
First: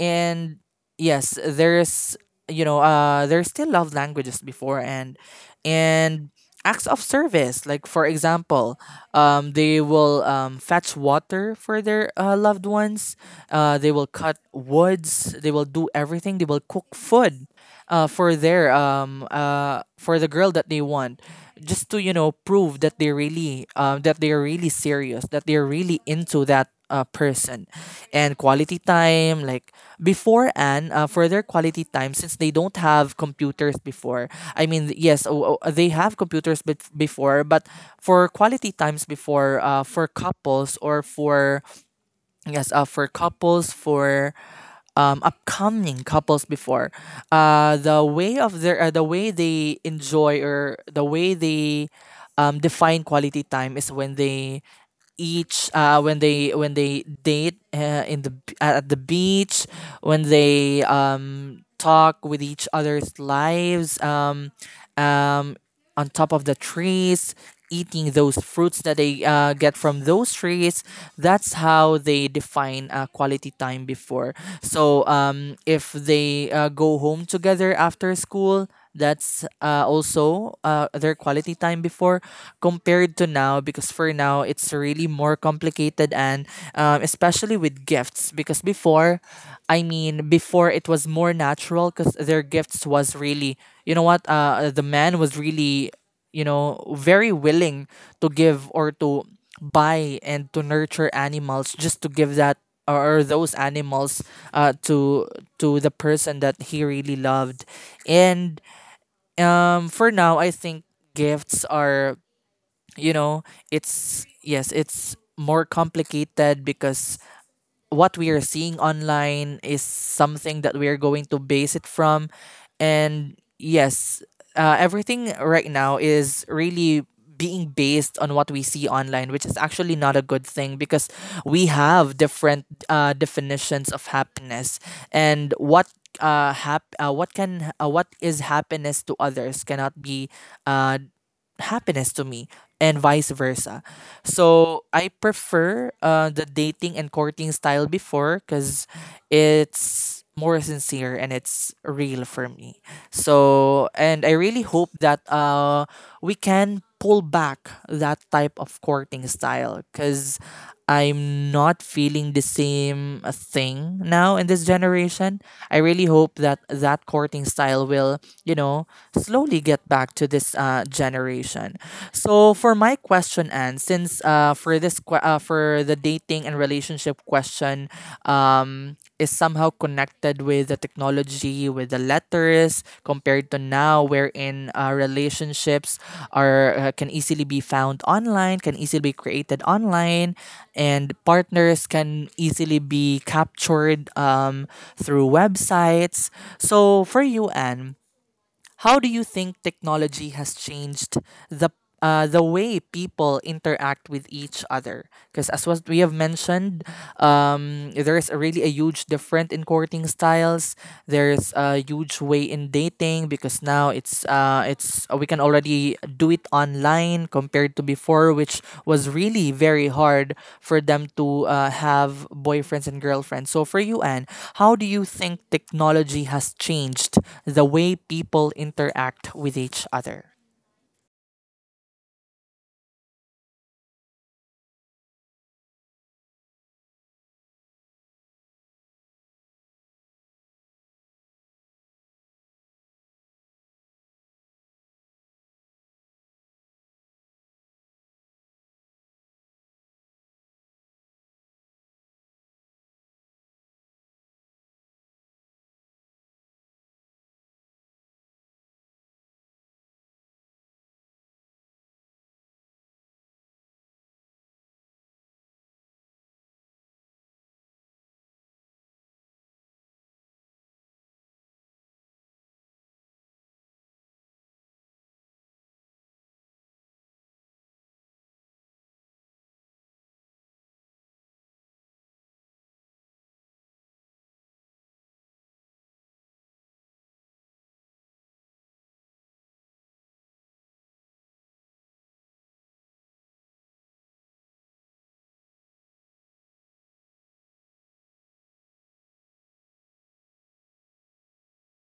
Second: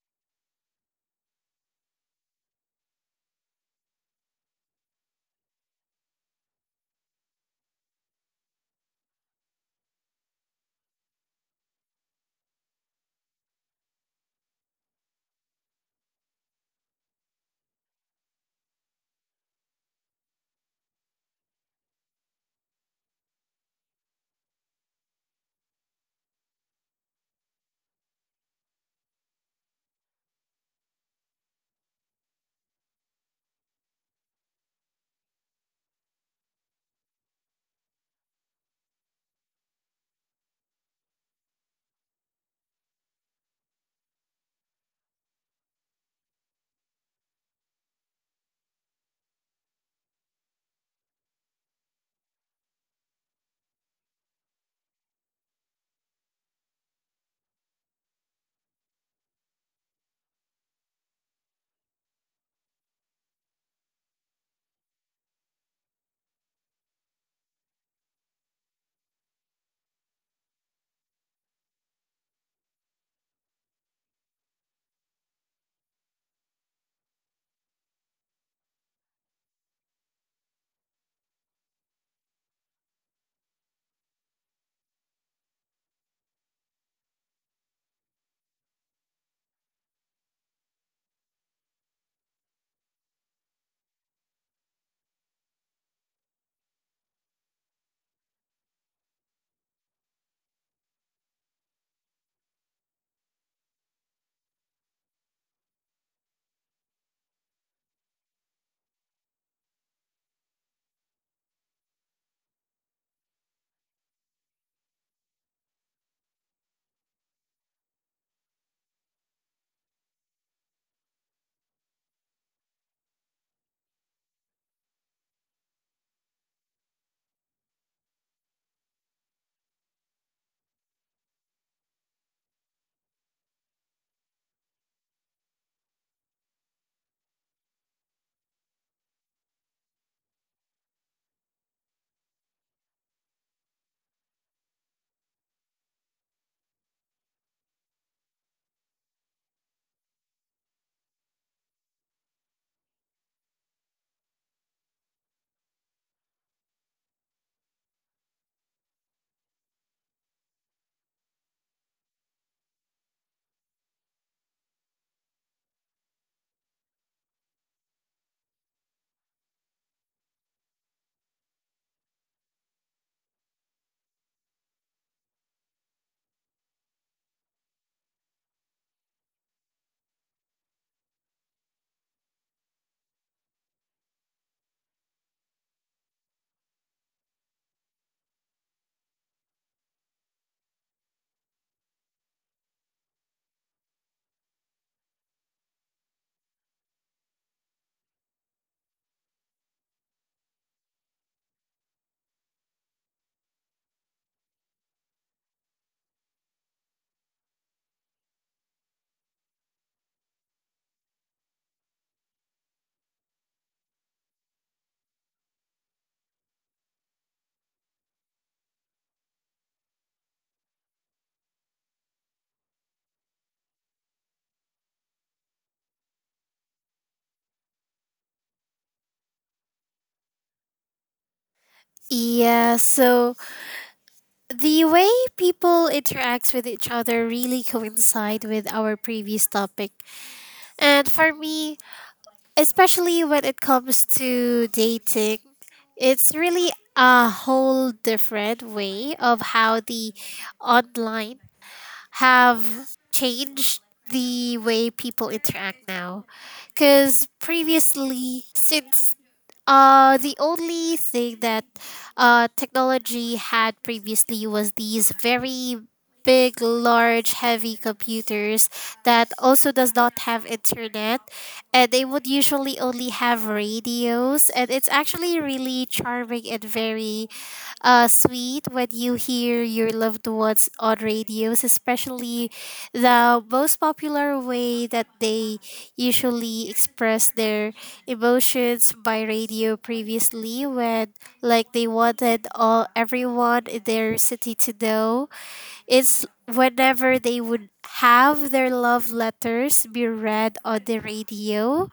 And yes, there's, you know uh there's still love languages before. And and acts of service, like, for example, um they will um fetch water for their uh, loved ones. Uh they will cut woods, they will do everything, they will cook food uh for their, um uh for the girl that they want, just to, you know prove that they really um that they are really serious, that they're really into that uh, person. And quality time, like before. And uh, for their quality time, since they don't have computers before. I mean, yes, o- o- they have computers bet before, but for quality times before, uh, for couples, or for, yes, uh, for couples for um, upcoming couples before, uh, the way of their, uh, the way they enjoy, or the way they um, define quality time, is when they each uh, when they when they date uh, in the b- at the beach, when they um, talk with each other's lives, um, um, on top of the trees, eating those fruits that they uh, get from those trees. That's how they define uh, quality time before. So um, if they uh, go home together after school, that's uh, also uh, their quality time before, compared to now. Because for now it's really more complicated, and um, especially especially with gifts. Because before, I mean, before, it was more natural because their gifts was really, you know what, uh, uh, the man was really, you know very willing to give or to buy and to nurture animals just to give that, or those animals, uh, to to the person that he really loved. And um for now, I think gifts are, you know it's, yes, it's more complicated, because what we are seeing online is something that we are going to base it from. And yes, uh, everything right now is really being based on what we see online, which is actually not a good thing, because we have different uh, definitions of happiness. And what, uh, hap- uh, what can, uh, what is happiness to others cannot be uh, happiness to me, and vice versa. So I prefer uh, the dating and courting style before, because it's more sincere and it's real for me. So, and I really hope that uh we can pull back that type of courting style, because I'm not feeling the same uh, thing now in this generation. I really hope that that courting style will, you know, slowly get back to this uh, generation. So, for my question, and, since uh, for this que- uh, for the dating and relationship relationship question, um, is somehow connected with the technology, with the letters, compared to now, wherein uh, relationships are, uh, can easily be found online, can easily be created online, and partners can easily be captured um, through websites. So, for you, Anne, how do you think technology has changed the uh, the way people interact with each other? Because, as was we have mentioned, um, there's a really a huge difference in courting styles. There's a huge way in dating, because now it's um, uh, it's uh, we can already do it online compared to before, which was really very hard for them to uh, have boyfriends and girlfriends. So, for you, Anne, how do you think technology has changed the way people interact with each other?
Yeah, so the way people interact with each other really coincide with our previous topic. And for me, especially when it comes to dating, it's really a whole different way of how the online have changed the way people interact now. Because previously, since uh, the only thing that uh, technology had previously was these very big, large, heavy computers that also does not have internet. And they would usually only have radios. And it's actually really charming and very uh, sweet when you hear your loved ones on radios, especially the most popular way that they usually express their emotions by radio previously, when like they wanted all everyone in their city to know. It's whenever they would have their love letters be read on the radio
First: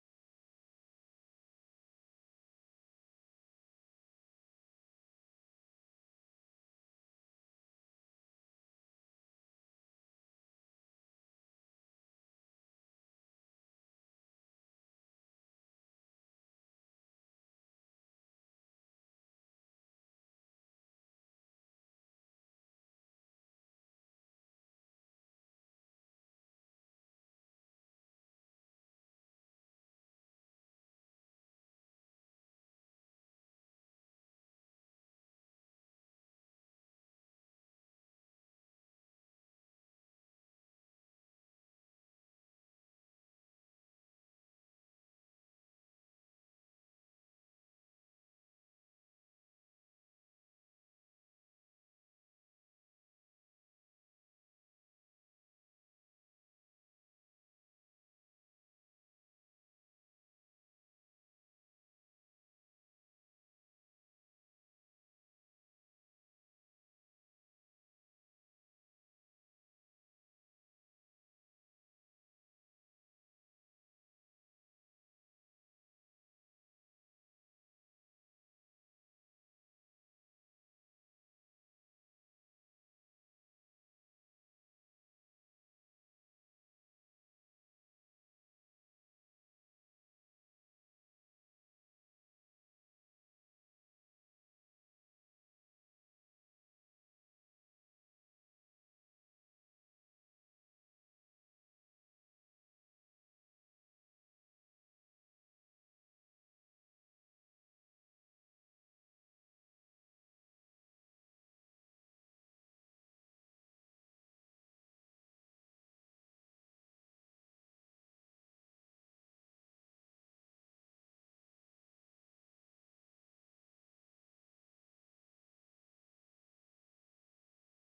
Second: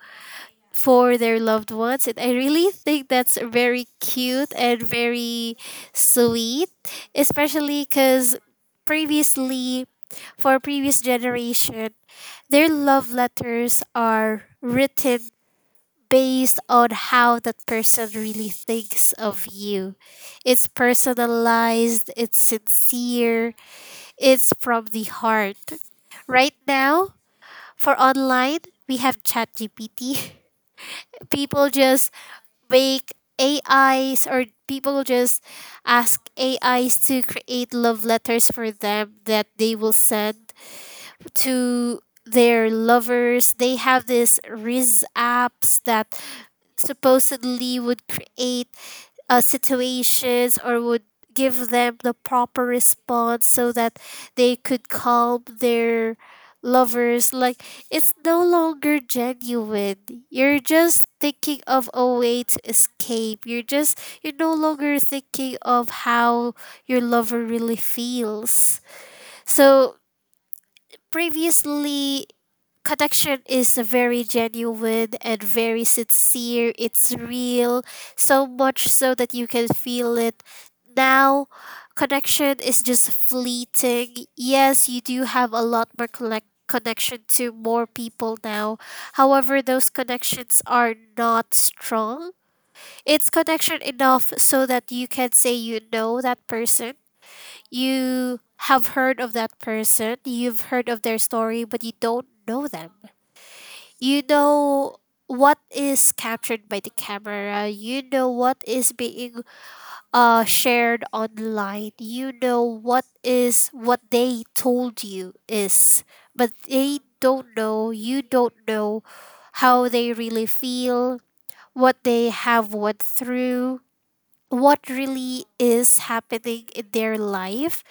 for their loved ones, and I really think that's very cute and very sweet, especially because previously, for previous generation, their love letters are written based on how that person really thinks of you. It's personalized, it's sincere, it's from the heart. Right now, for online, we have chat gpt. People just make A Is, or people just ask A Is to create love letters for them that they will send to their lovers. They have this Riz apps that supposedly would create uh, situations or would give them the proper response so that they could calm their lovers. Like, it's no longer genuine. You're just thinking of a way to escape. You're just you're no longer thinking of how your lover really feels. So previously, connection is very genuine and very sincere. It's real, so much so that you can feel it. Now, connection is just fleeting. Yes, you do have a lot more collect connection to more people now. However, those connections are not strong. It's connection enough so that you can say you know that person. You have heard of that person, you've heard of their story, but you don't know them. You know what is captured by the camera. You know what is being uh shared online. You know what is what they told you is, but they don't know. You don't know how they really feel, what they have went through, what really is happening in their life.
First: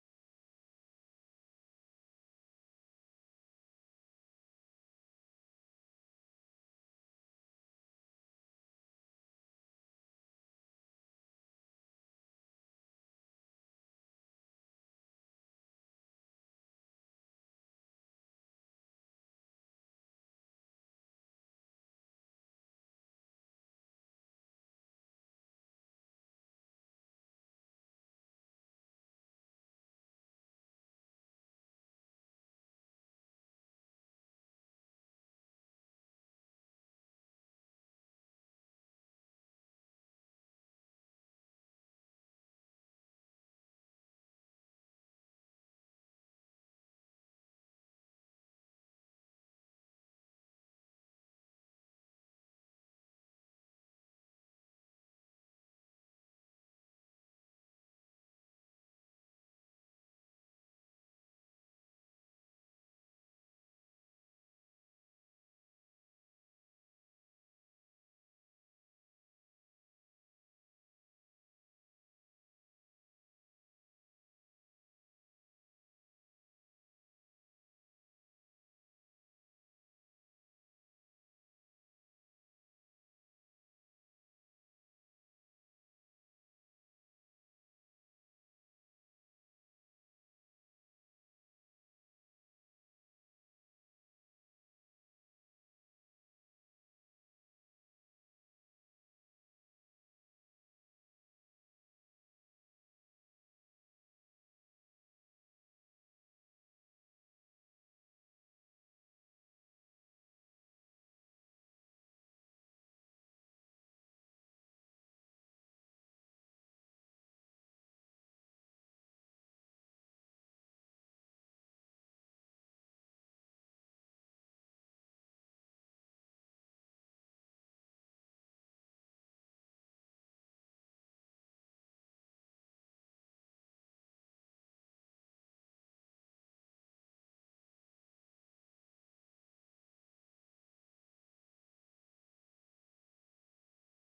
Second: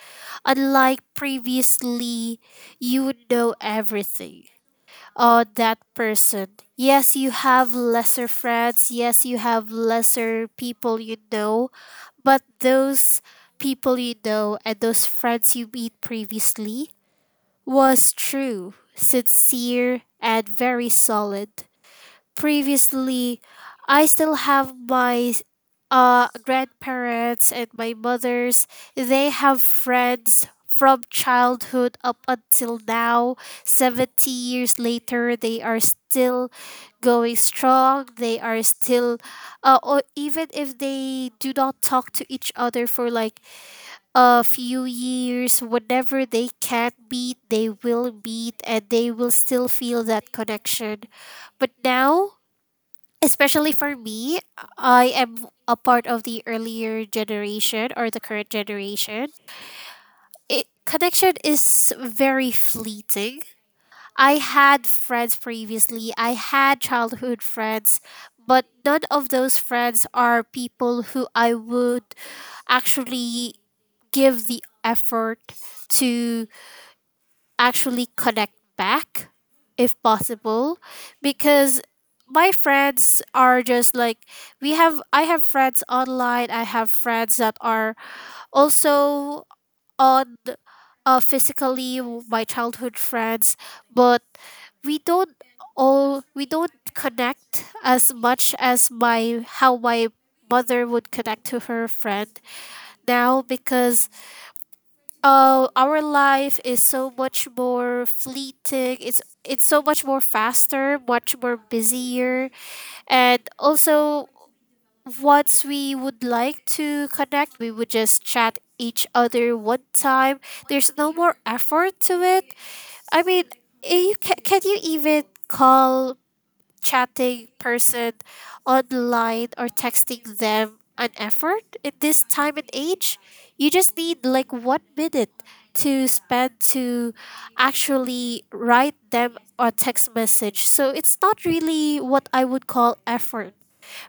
Unlike previously, you would know everything uh, that person. Yes, you have lesser friends. Yes, you have lesser people you know. But those people you know and those friends you meet previously was true, sincere, and very solid. Previously, I still have my uh grandparents and my mothers. They have friends from childhood up until now. seventy years later, they are still going strong. They are still, uh, or even if they do not talk to each other for like a few years, whenever they can meet they will meet, and they will still feel that connection. But now, especially for me, I am a part of the earlier generation or the current generation. It connection is very fleeting. I had friends previously. I had childhood friends, but none of those friends are people who I would actually give the effort to actually connect back if possible, because my friends are just like, we have I have friends online, I have friends that are also on, uh, physically my childhood friends, but we don't all we don't connect as much as my how my mother would connect to her friend now, because uh, our life is so much more fleeting. It's it's so much more faster, much more busier, and also, once we would like to connect, we would just chat each other one time. There's no more effort to it. I mean, eh, you can, can you even call chatting person online or texting them an effort in this time and age. You just need like one minute to spend to actually write them a text message. So it's not really what I would call effort.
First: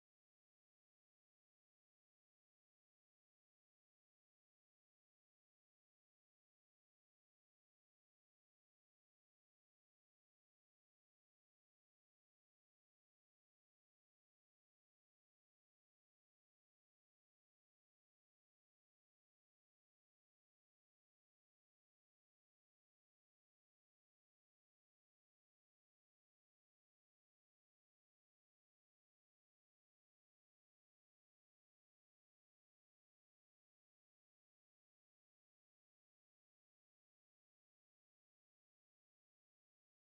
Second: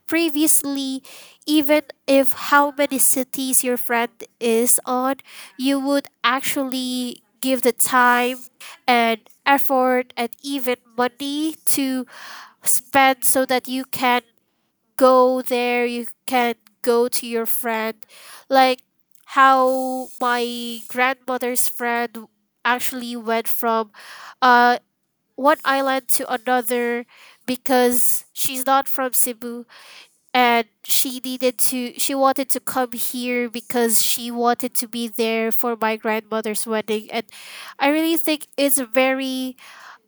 Previously, even if how many cities your friend is on, you would actually give the time and effort and even money to spend so that you can go there, you can go to your friend. Like how my grandmother's friend actually went from uh one island to another, because she's not from Cebu and she needed to she wanted to come here because she wanted to be there for my grandmother's wedding. And I really think it's very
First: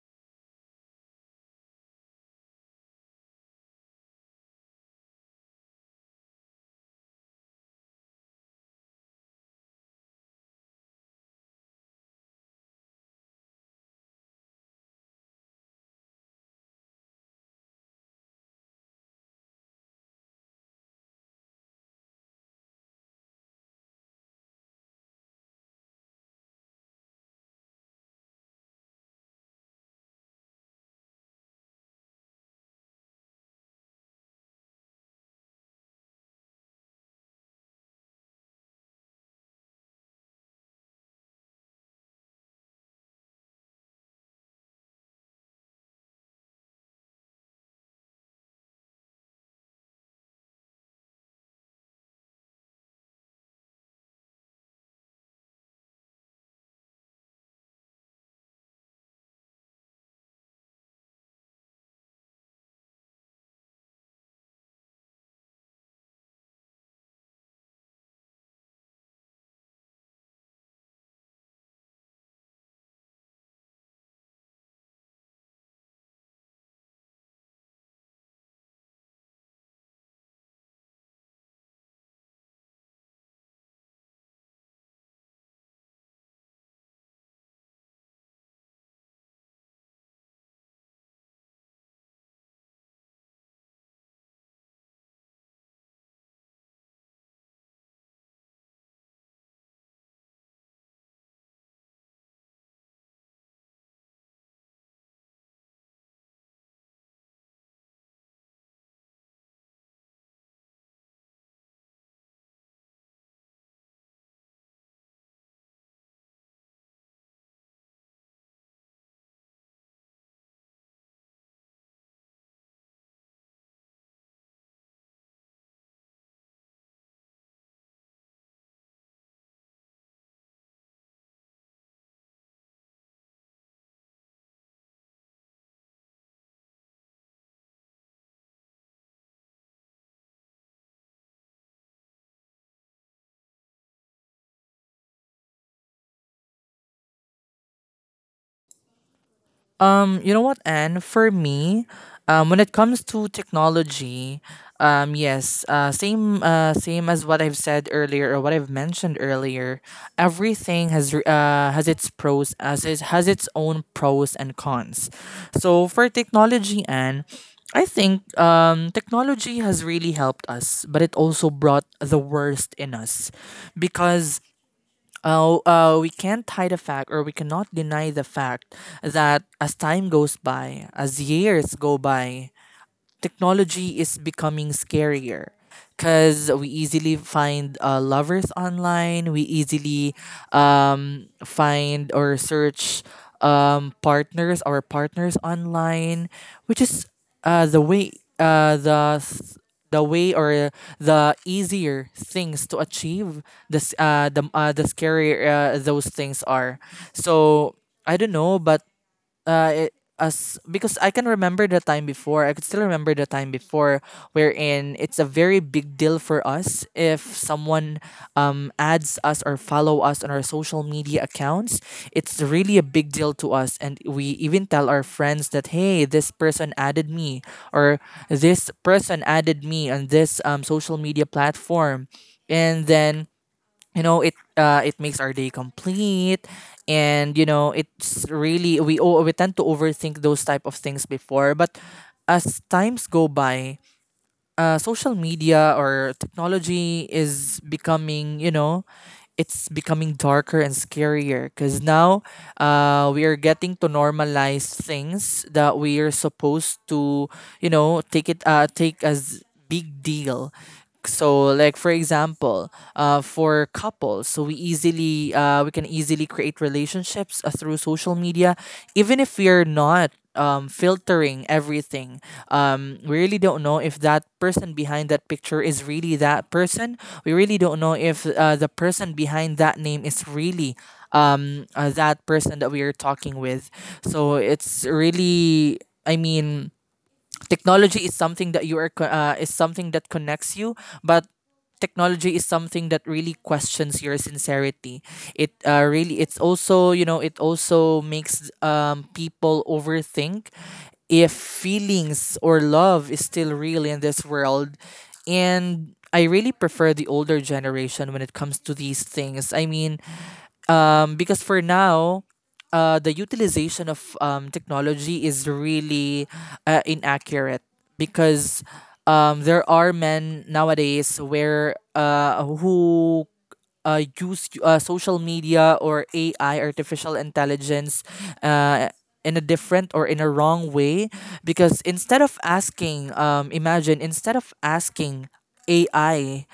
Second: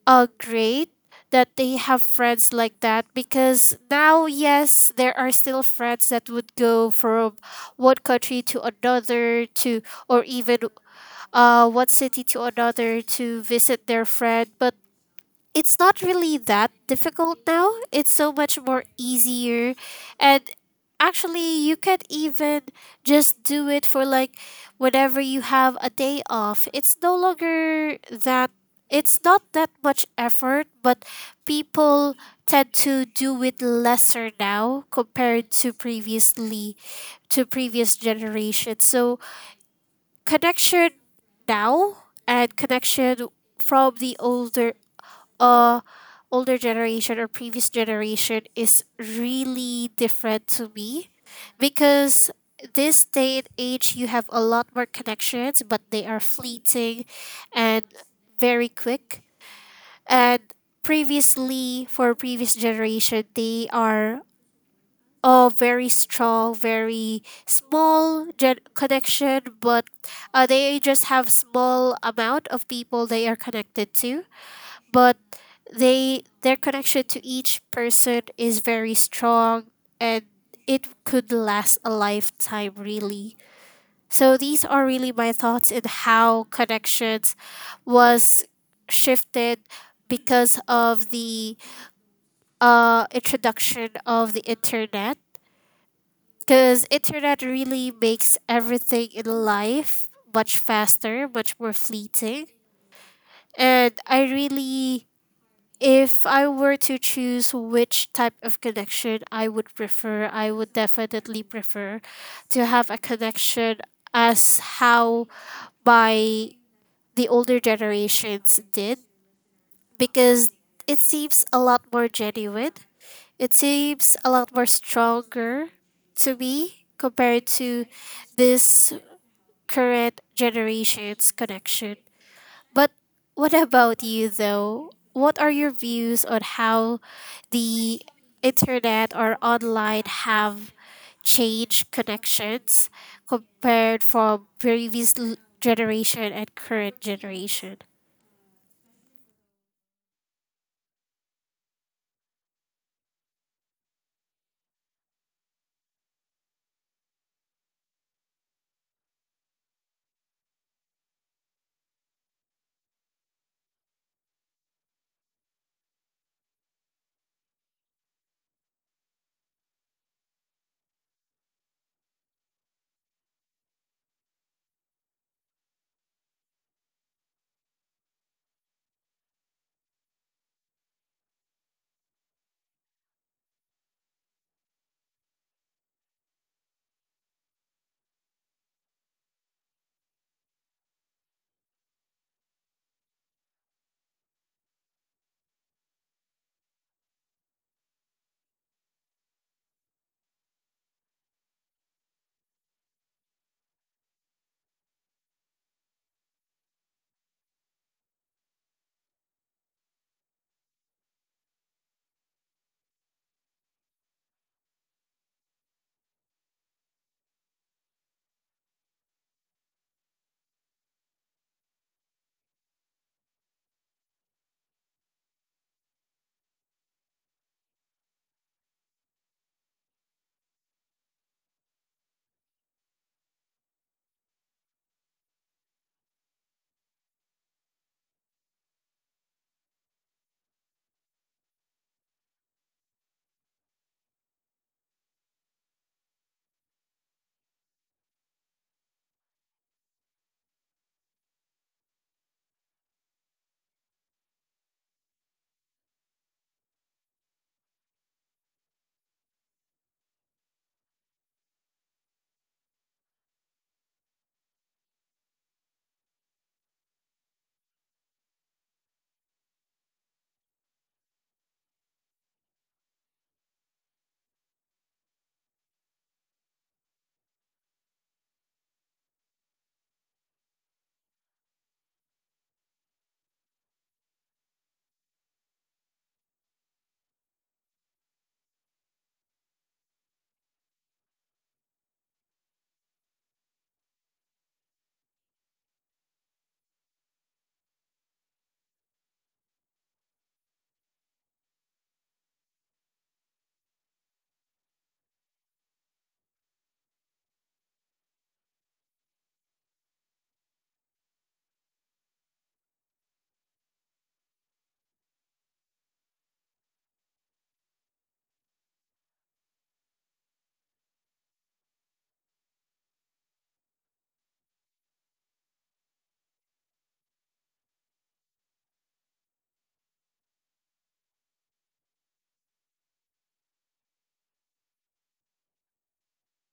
uh, great that they have friends like that, because now, yes, there are still friends that would go from one country to another to, or even uh, one city to another to visit their friend. But it's not really that difficult now. It's so much more easier. And actually, you can even just do it for like whenever you have a day off. It's no longer that, it's not that much effort, but people tend to do it lesser now compared to previously, to previous generations. So, connection now and connection from the older, uh older generation or previous generation, is really different to me, because this day and age you have a lot more connections but they are fleeting and very quick. And previously, for previous generation, they are all very strong, very small gen- connection, but uh, they just have small amount of people they are connected to, but they their connection to each person is very strong, and it could last a lifetime really. So these are really my thoughts in how connections was shifted because of the uh, introduction of the internet, because internet really makes everything in life much faster, much more fleeting. And I really If I were to choose which type of connection I would prefer, I would definitely prefer to have a connection as how by the older generations did, because it seems a lot more genuine. It seems a lot more stronger to me compared to this current generation's connection. But what about you though? What are your views on how the internet or online have changed connections compared from previous l- generation and current generation?
Um, you know what, Anne? For me, um, when it comes to technology, um, yes, uh, same, uh, same as what I've said earlier, or what I've mentioned earlier. Everything has r- uh, has its pros, as it has its own pros and cons. So, for technology, Anne, I think um, technology has really helped us, but it also brought the worst in us, because, oh, uh, we can't hide the fact, or we cannot deny the fact, that as time goes by, as years go by, technology is becoming scarier, because we easily find uh, lovers online. We easily um, find or search um, partners or partners online, which is uh, the way uh, the th- the way or the easier things to achieve. This uh, the uh, the scarier uh, those things are. So I don't know, but uh it, as because I can remember the time before. I could still remember the time before, wherein it's a very big deal for us if someone um adds us or follow us on our social media accounts. It's really a big deal to us, and we even tell our friends that, hey, this person added me, or this person added me on this um social media platform. And then, you know it uh it makes our day complete. And, you know it's really, we o- we tend to overthink those type of things before. But as times go by, uh, social media or technology is becoming, you know, it's becoming darker and scarier, because now, uh, we are getting to normalize things that we are supposed to, you know, take it uh, take as big deal. So, like, for example, uh, for couples, so we easily uh, we can easily create relationships uh, through social media, even if we are not um, filtering everything. Um, we really don't know if that person behind that picture is really that person. We really don't know if uh, the person behind that name is really, um, uh, that person that we are talking with. So it's really, I mean, technology is something that you are co- uh, is something that connects you, but technology is something that really questions your sincerity. It uh, really, it's also, you know it also makes um, people overthink if feelings or love is still real in this world. And I really prefer the older generation when it comes to these things, I mean, um, because for now, uh, the utilization of um, technology is really uh, inaccurate, because um, there are men nowadays where uh, who uh, use uh, social media or A I, artificial intelligence, uh, in a different or in a wrong way. Because, instead of asking, um, imagine, instead of asking A I,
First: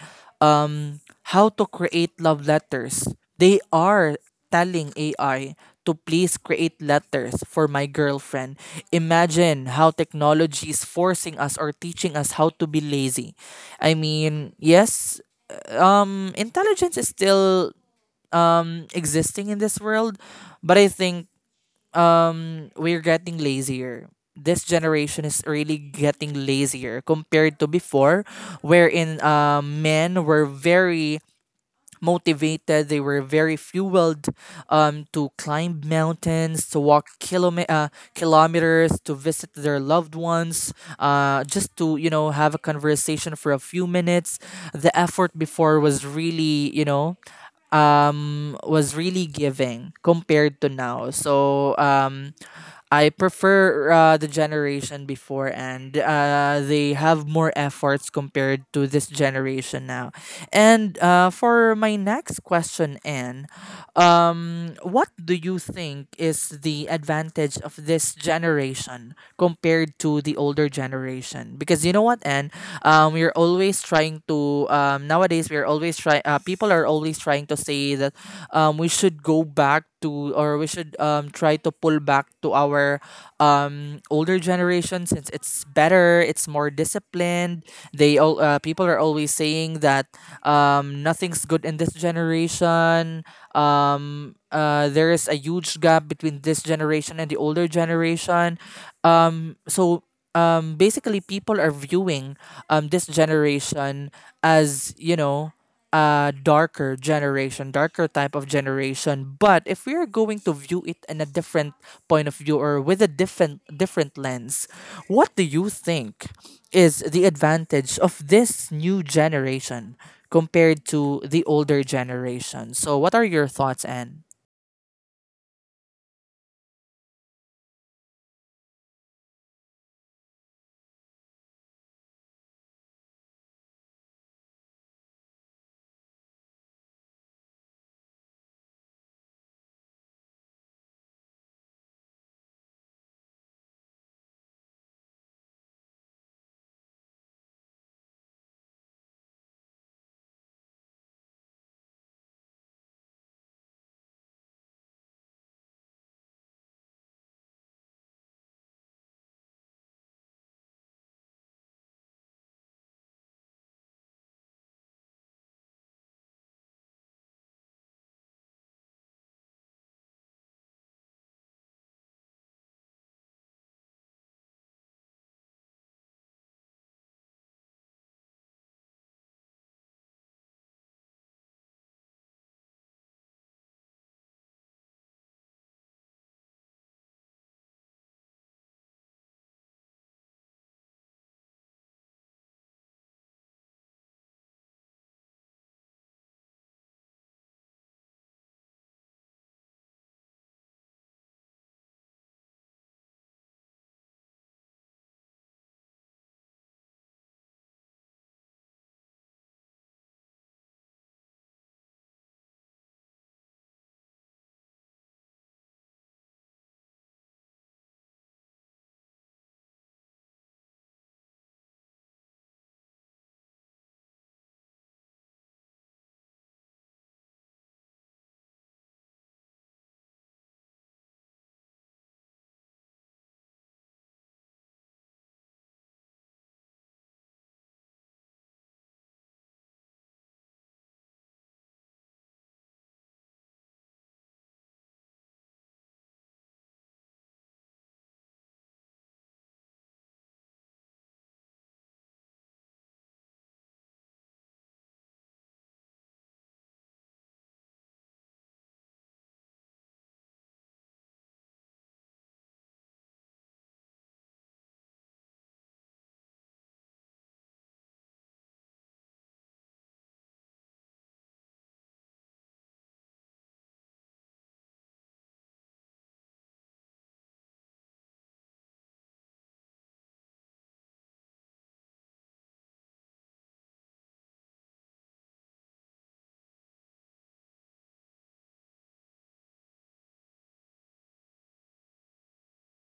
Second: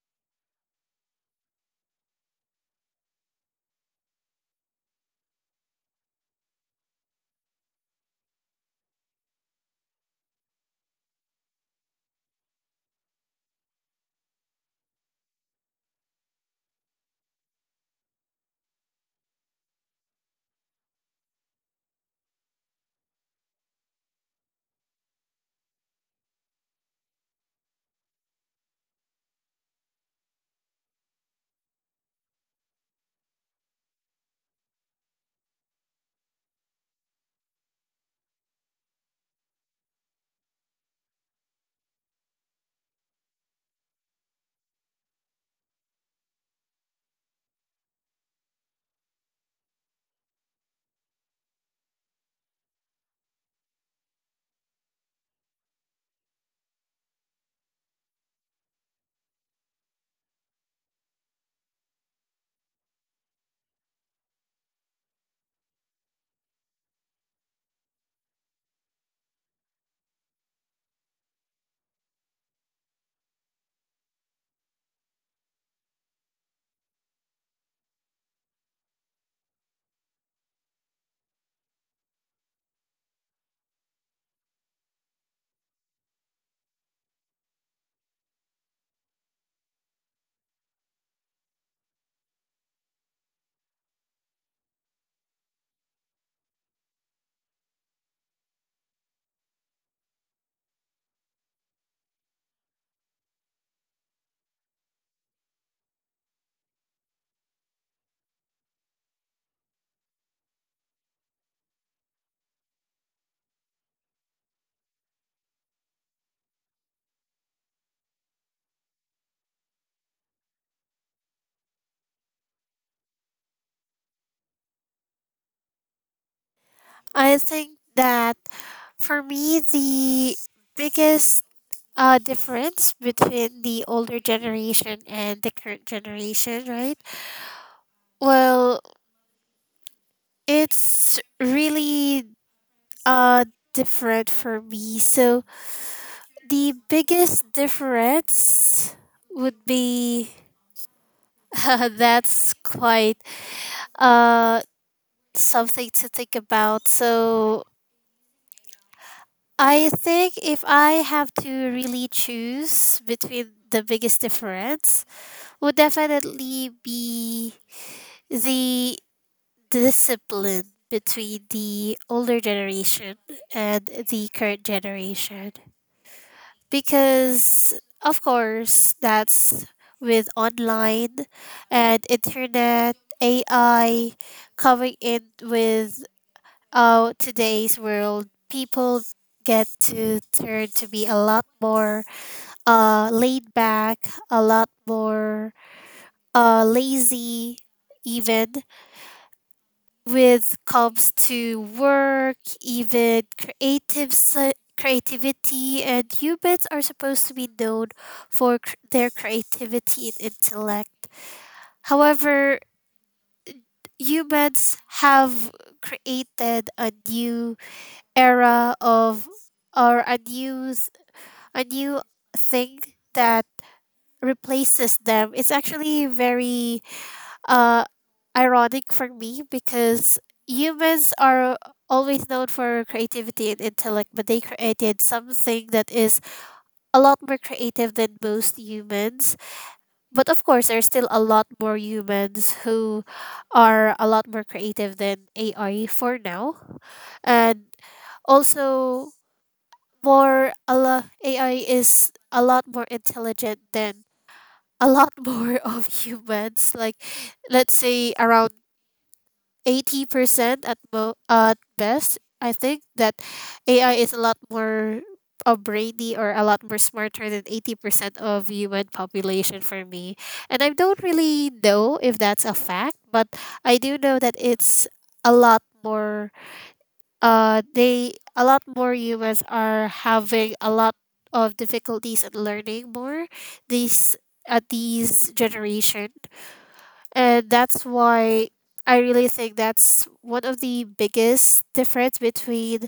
um, how to create love letters, they are telling A I to please create letters for my girlfriend. Imagine how technology is forcing us or teaching us how to be lazy. I mean, yes, um, intelligence is still, mm, existing in this world, but I think um, we're getting lazier. This generation is really getting lazier compared to before, wherein uh, men were very motivated, they were very fueled, um, to climb mountains, to walk kilome- uh, kilometers to visit their loved ones, uh, just to you know have a conversation for a few minutes. The effort before was really you know um, was really giving compared to now. So, um, I prefer uh, the generation before, and uh, they have more efforts compared to this generation now. And uh, for my next question, Anne, um, what do you think is the advantage of this generation compared to the older generation? Because, you know what, and, um, we're always trying to um, nowadays we're always trying. Uh, people are always trying to say that um, we should go back to, or we should, um, try to pull back to our um, older generation, since it's better, it's more disciplined. They all uh, people are always saying that um, nothing's good in this generation. Um uh there is a huge gap between this generation and the older generation. Um so, um basically, people are viewing um this generation as, you know a darker generation, darker type of generation. But if we are going to view it in a different point of view, or with a different different lens, what do you think is the advantage of this new generation compared to the older generation? So, what are your thoughts, Anne?
I think that for me the biggest uh, difference between the older generation and the current generation, right? Well, it's really uh different for me. So the biggest difference would be, that's quite uh something to think about. So I think if I have to really choose between, the biggest difference would definitely be the discipline between the older generation and the current generation, because of course that's with online and internet ai coming in. With uh, today's world, people get to turn to be a lot more uh, laid back, a lot more uh, lazy, even with comes to work, even creative se- creativity, and humans are supposed to be known for cr- their creativity and intellect. However, humans have created a new era of, or a new s- a new thing that replaces them. It's actually very uh, ironic for me, because humans are always known for creativity and intellect, but they created something that is a lot more creative than most humans. But of course, there's still a lot more humans who are a lot more creative than A I for now. And also, more a lo- A I is a lot more intelligent than a lot more of humans. Like, let's say around eighty percent at mo at best. I think that A I is a lot more uh, brainy or a lot more smarter than eighty percent of human population, for me. And I don't really know if that's a fact, but I do know that it's a lot more. Uh, they A lot more humans are having a lot of difficulties in learning more. These At these generation, and that's why I really think that's one of the biggest difference between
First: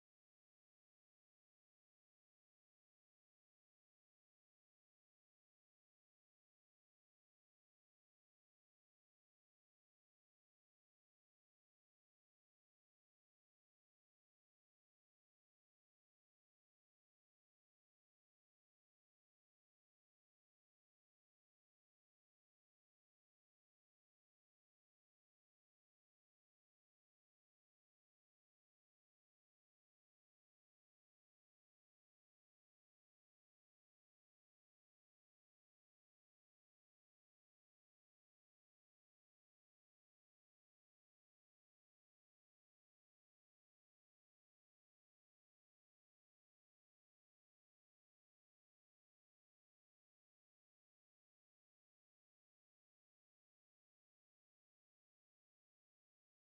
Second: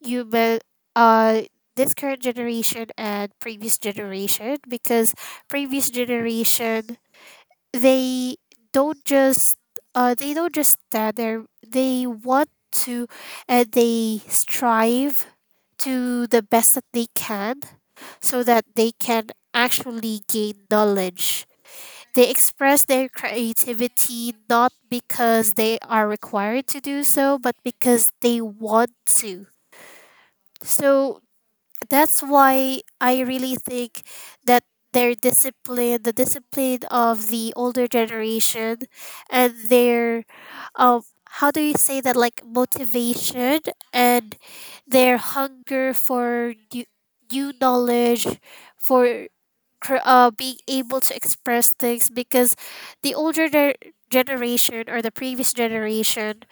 human uh this current generation and previous generation, because previous generation, they don't just uh they don't just stand there, they want to, and they strive to the best that they can, so that they can actually gain knowledge. They express their creativity not because they are required to do so, but because they want to. So that's why I really think that their discipline, the discipline of the older generation, and their, um, how do you say that, like motivation, and their hunger for new, new knowledge, for cr- uh, being able to express things, because the older der- generation, or the previous generation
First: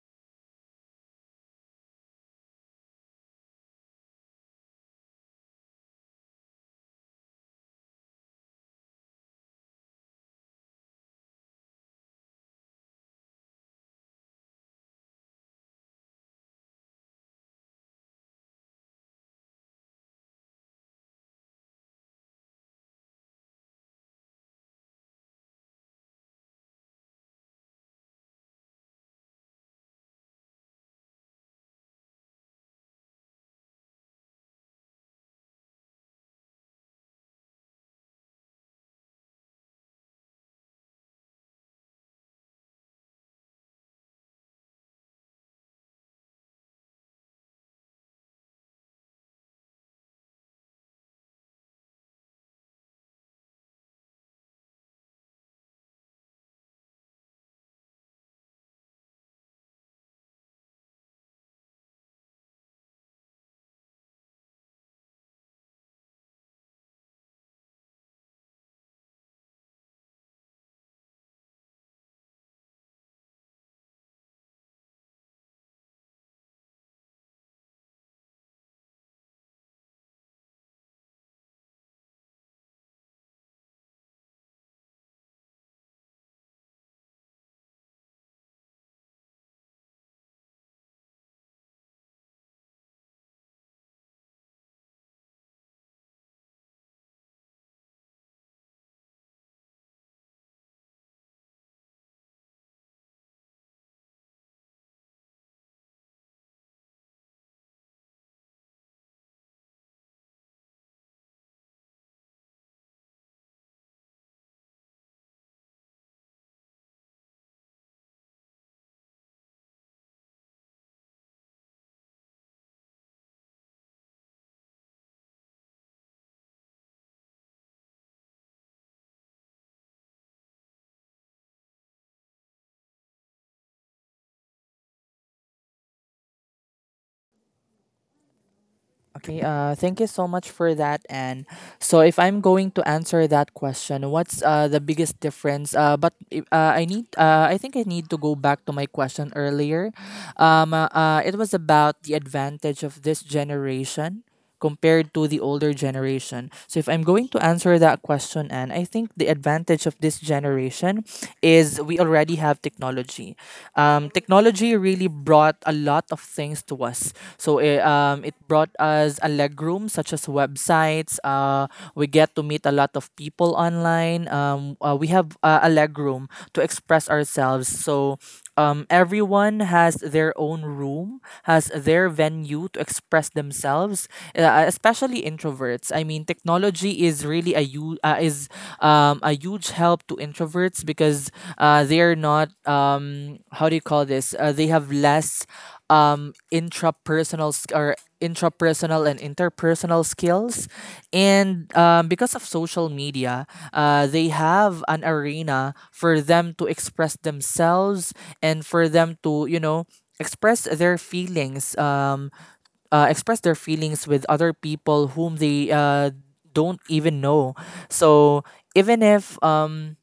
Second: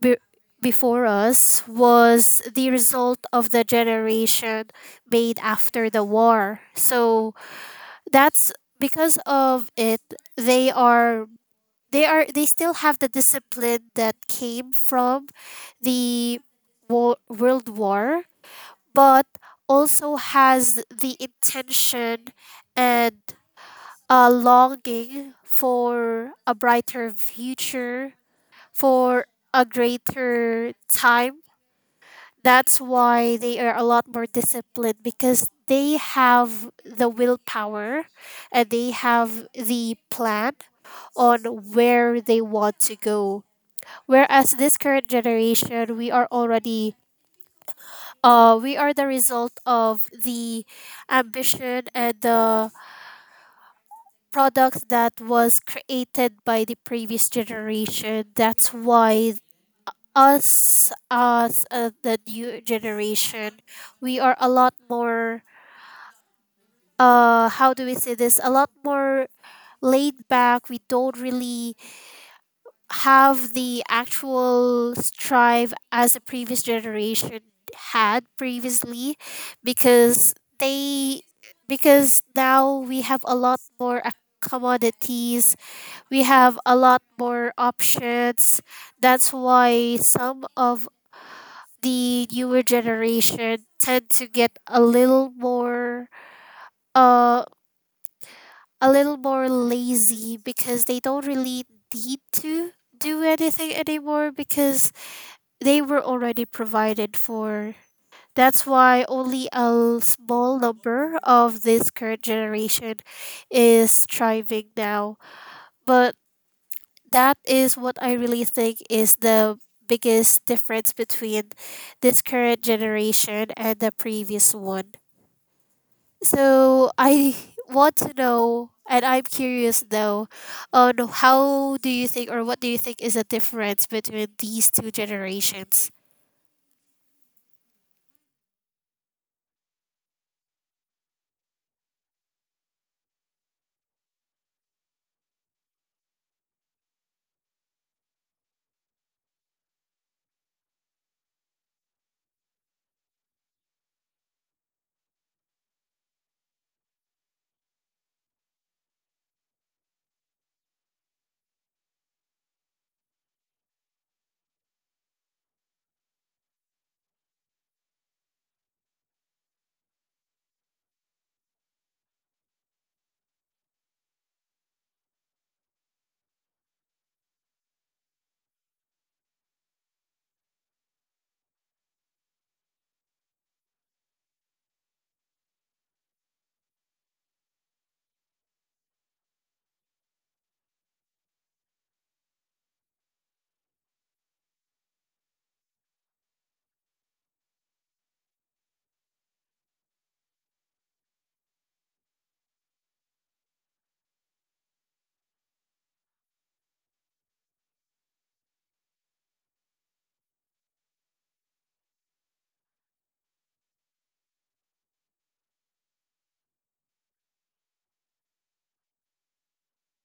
be- before us, was the result of the generation made after the war. So that's, because of it, they are, they are they still have the discipline that came from the wo- world war, but also has the intention and a longing for a brighter future, for a greater time. That's why they are a lot more disciplined, because they have the willpower and they have the plan on where they want to go. Whereas this current generation, we are already uh, we are the result of the ambition and the products that was created by the previous generation. That's why us as uh, the new generation, we are a lot more uh how do we say this? A lot more laid back. We don't really have the actual strive as the previous generation had previously, because they because now we have a lot more uh, commodities, we have a lot more options. That's why some of the newer generation tend to get a little more uh a little more lazy, because they don't really need to do anything anymore, because they were already provided for. That's why only a l- small number of this current generation is thriving now. But that is what I really think is the biggest difference between this current generation and the previous one. So I want to know, and I'm curious though, on how do you think, or what do you think is the difference between these two generations?
Okay, uh, thank you so much for that, Anne. So, if I'm going to answer that question, what's uh, the biggest difference? Uh, but i- uh, I need, uh, I think I need to go back to my question earlier. Um, uh, uh, it was about the advantage of this generation compared to the older generation. So if I'm going to answer that question, and I think the advantage of this generation is we already have technology. Um, technology really brought a lot of things to us. So, it, um, it brought us a legroom such as websites. Uh, we get to meet a lot of people online. Um, uh, we have uh, a legroom to express ourselves. So, um, everyone has their own room, has their venue to express themselves, uh, especially introverts. I mean, technology is really a u- uh, is um, a huge help to introverts, because uh, they're not, um, how do you call this? Uh, they have less um, intrapersonal sk- or intrapersonal and interpersonal skills. And um, because of social media, uh, they have an arena for them to express themselves, and for them to, you know, express their feelings um, uh, express their feelings with other people whom they uh, don't even know. So, even if um,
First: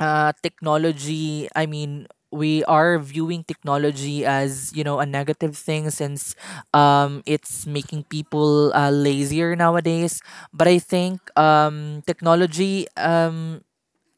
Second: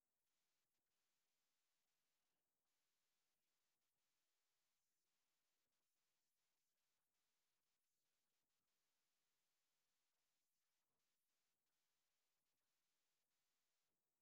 uh, technology, I mean, we are viewing technology as, you know a negative thing, since um, it's making people uh, lazier nowadays. But i think um, technology um,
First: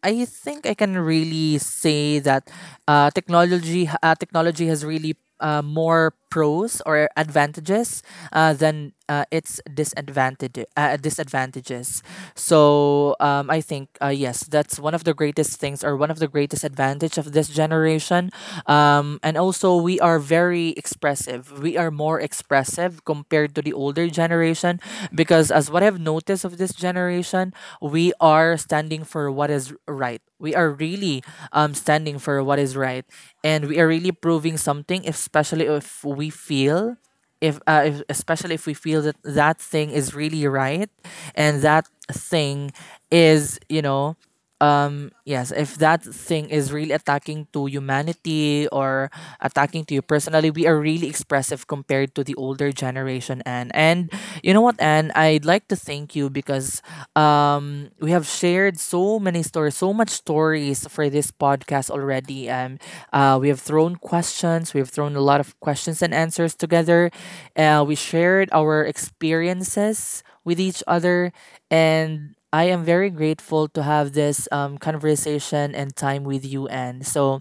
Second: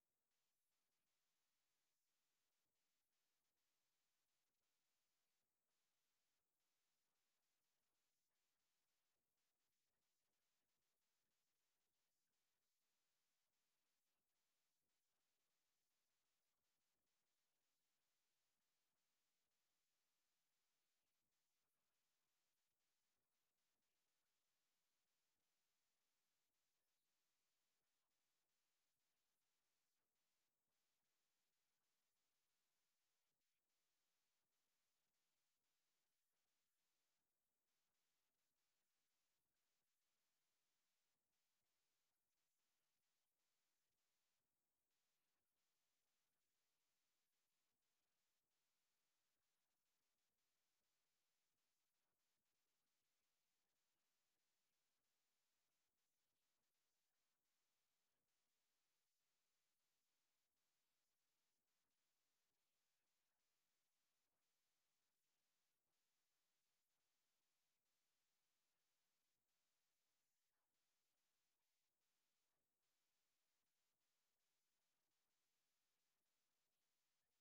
I think I can really say that uh, technology uh, technology has really, uh, more pros or advantages uh, than uh, its disadvantage uh, disadvantages. So, um, I think, uh, yes, that's one of the greatest things, or one of the greatest advantage of this generation. Um, and also, we are very expressive. We are more expressive compared to the older generation, because, as what what I've noticed of this generation, we are standing for what is right. We are really, um, standing for what is right. And we are really proving something, especially if we feel. If, uh, if especially if we feel that that thing is really right, and that thing is, you know um yes, if that thing is really attacking to humanity, or attacking to you personally, we are really expressive compared to the older generation. And and you know what, and I'd like to thank you, because um we have shared so many stories so much stories for this podcast already. Um uh, we have thrown questions we have thrown a lot of questions and answers together. Uh, we shared our experiences with each other, and I am very grateful to have this um, conversation and time with you, and so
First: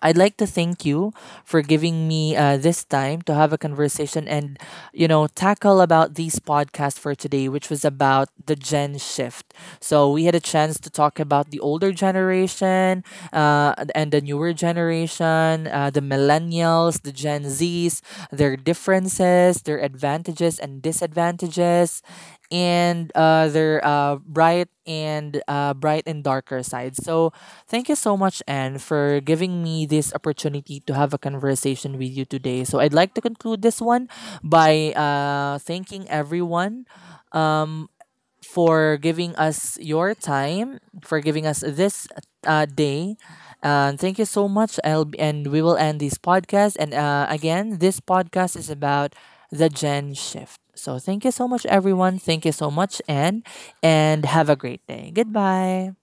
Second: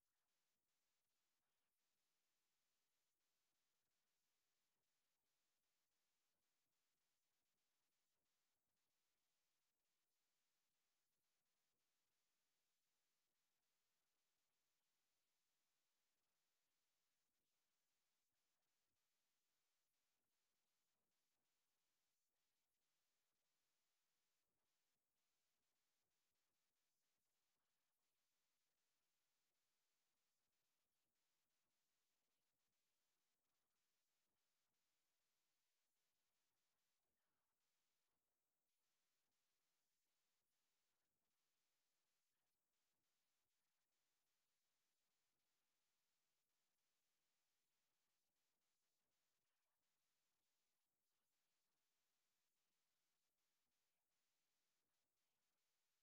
I'd like to thank you for giving me uh, this time to have a conversation, and you know tackle about these podcast for today, which was about the gen shift. So we had a chance to talk about the older generation, uh, and the newer generation, uh, the millennials, the Gen Zs, their differences, their advantages and disadvantages, and uh, their uh, bright and uh, bright and darker side. So, thank you so much, Anne, for giving me this opportunity to have a conversation with you today. So I'd like to conclude this one by uh, thanking everyone, for giving us your time, for giving us this uh, day. And thank you so much. I'll, and we will end this podcast. And, uh, again, this podcast is about the Gen Shift. So, thank you so much, everyone. Thank you so much, and, and have a great day. Goodbye.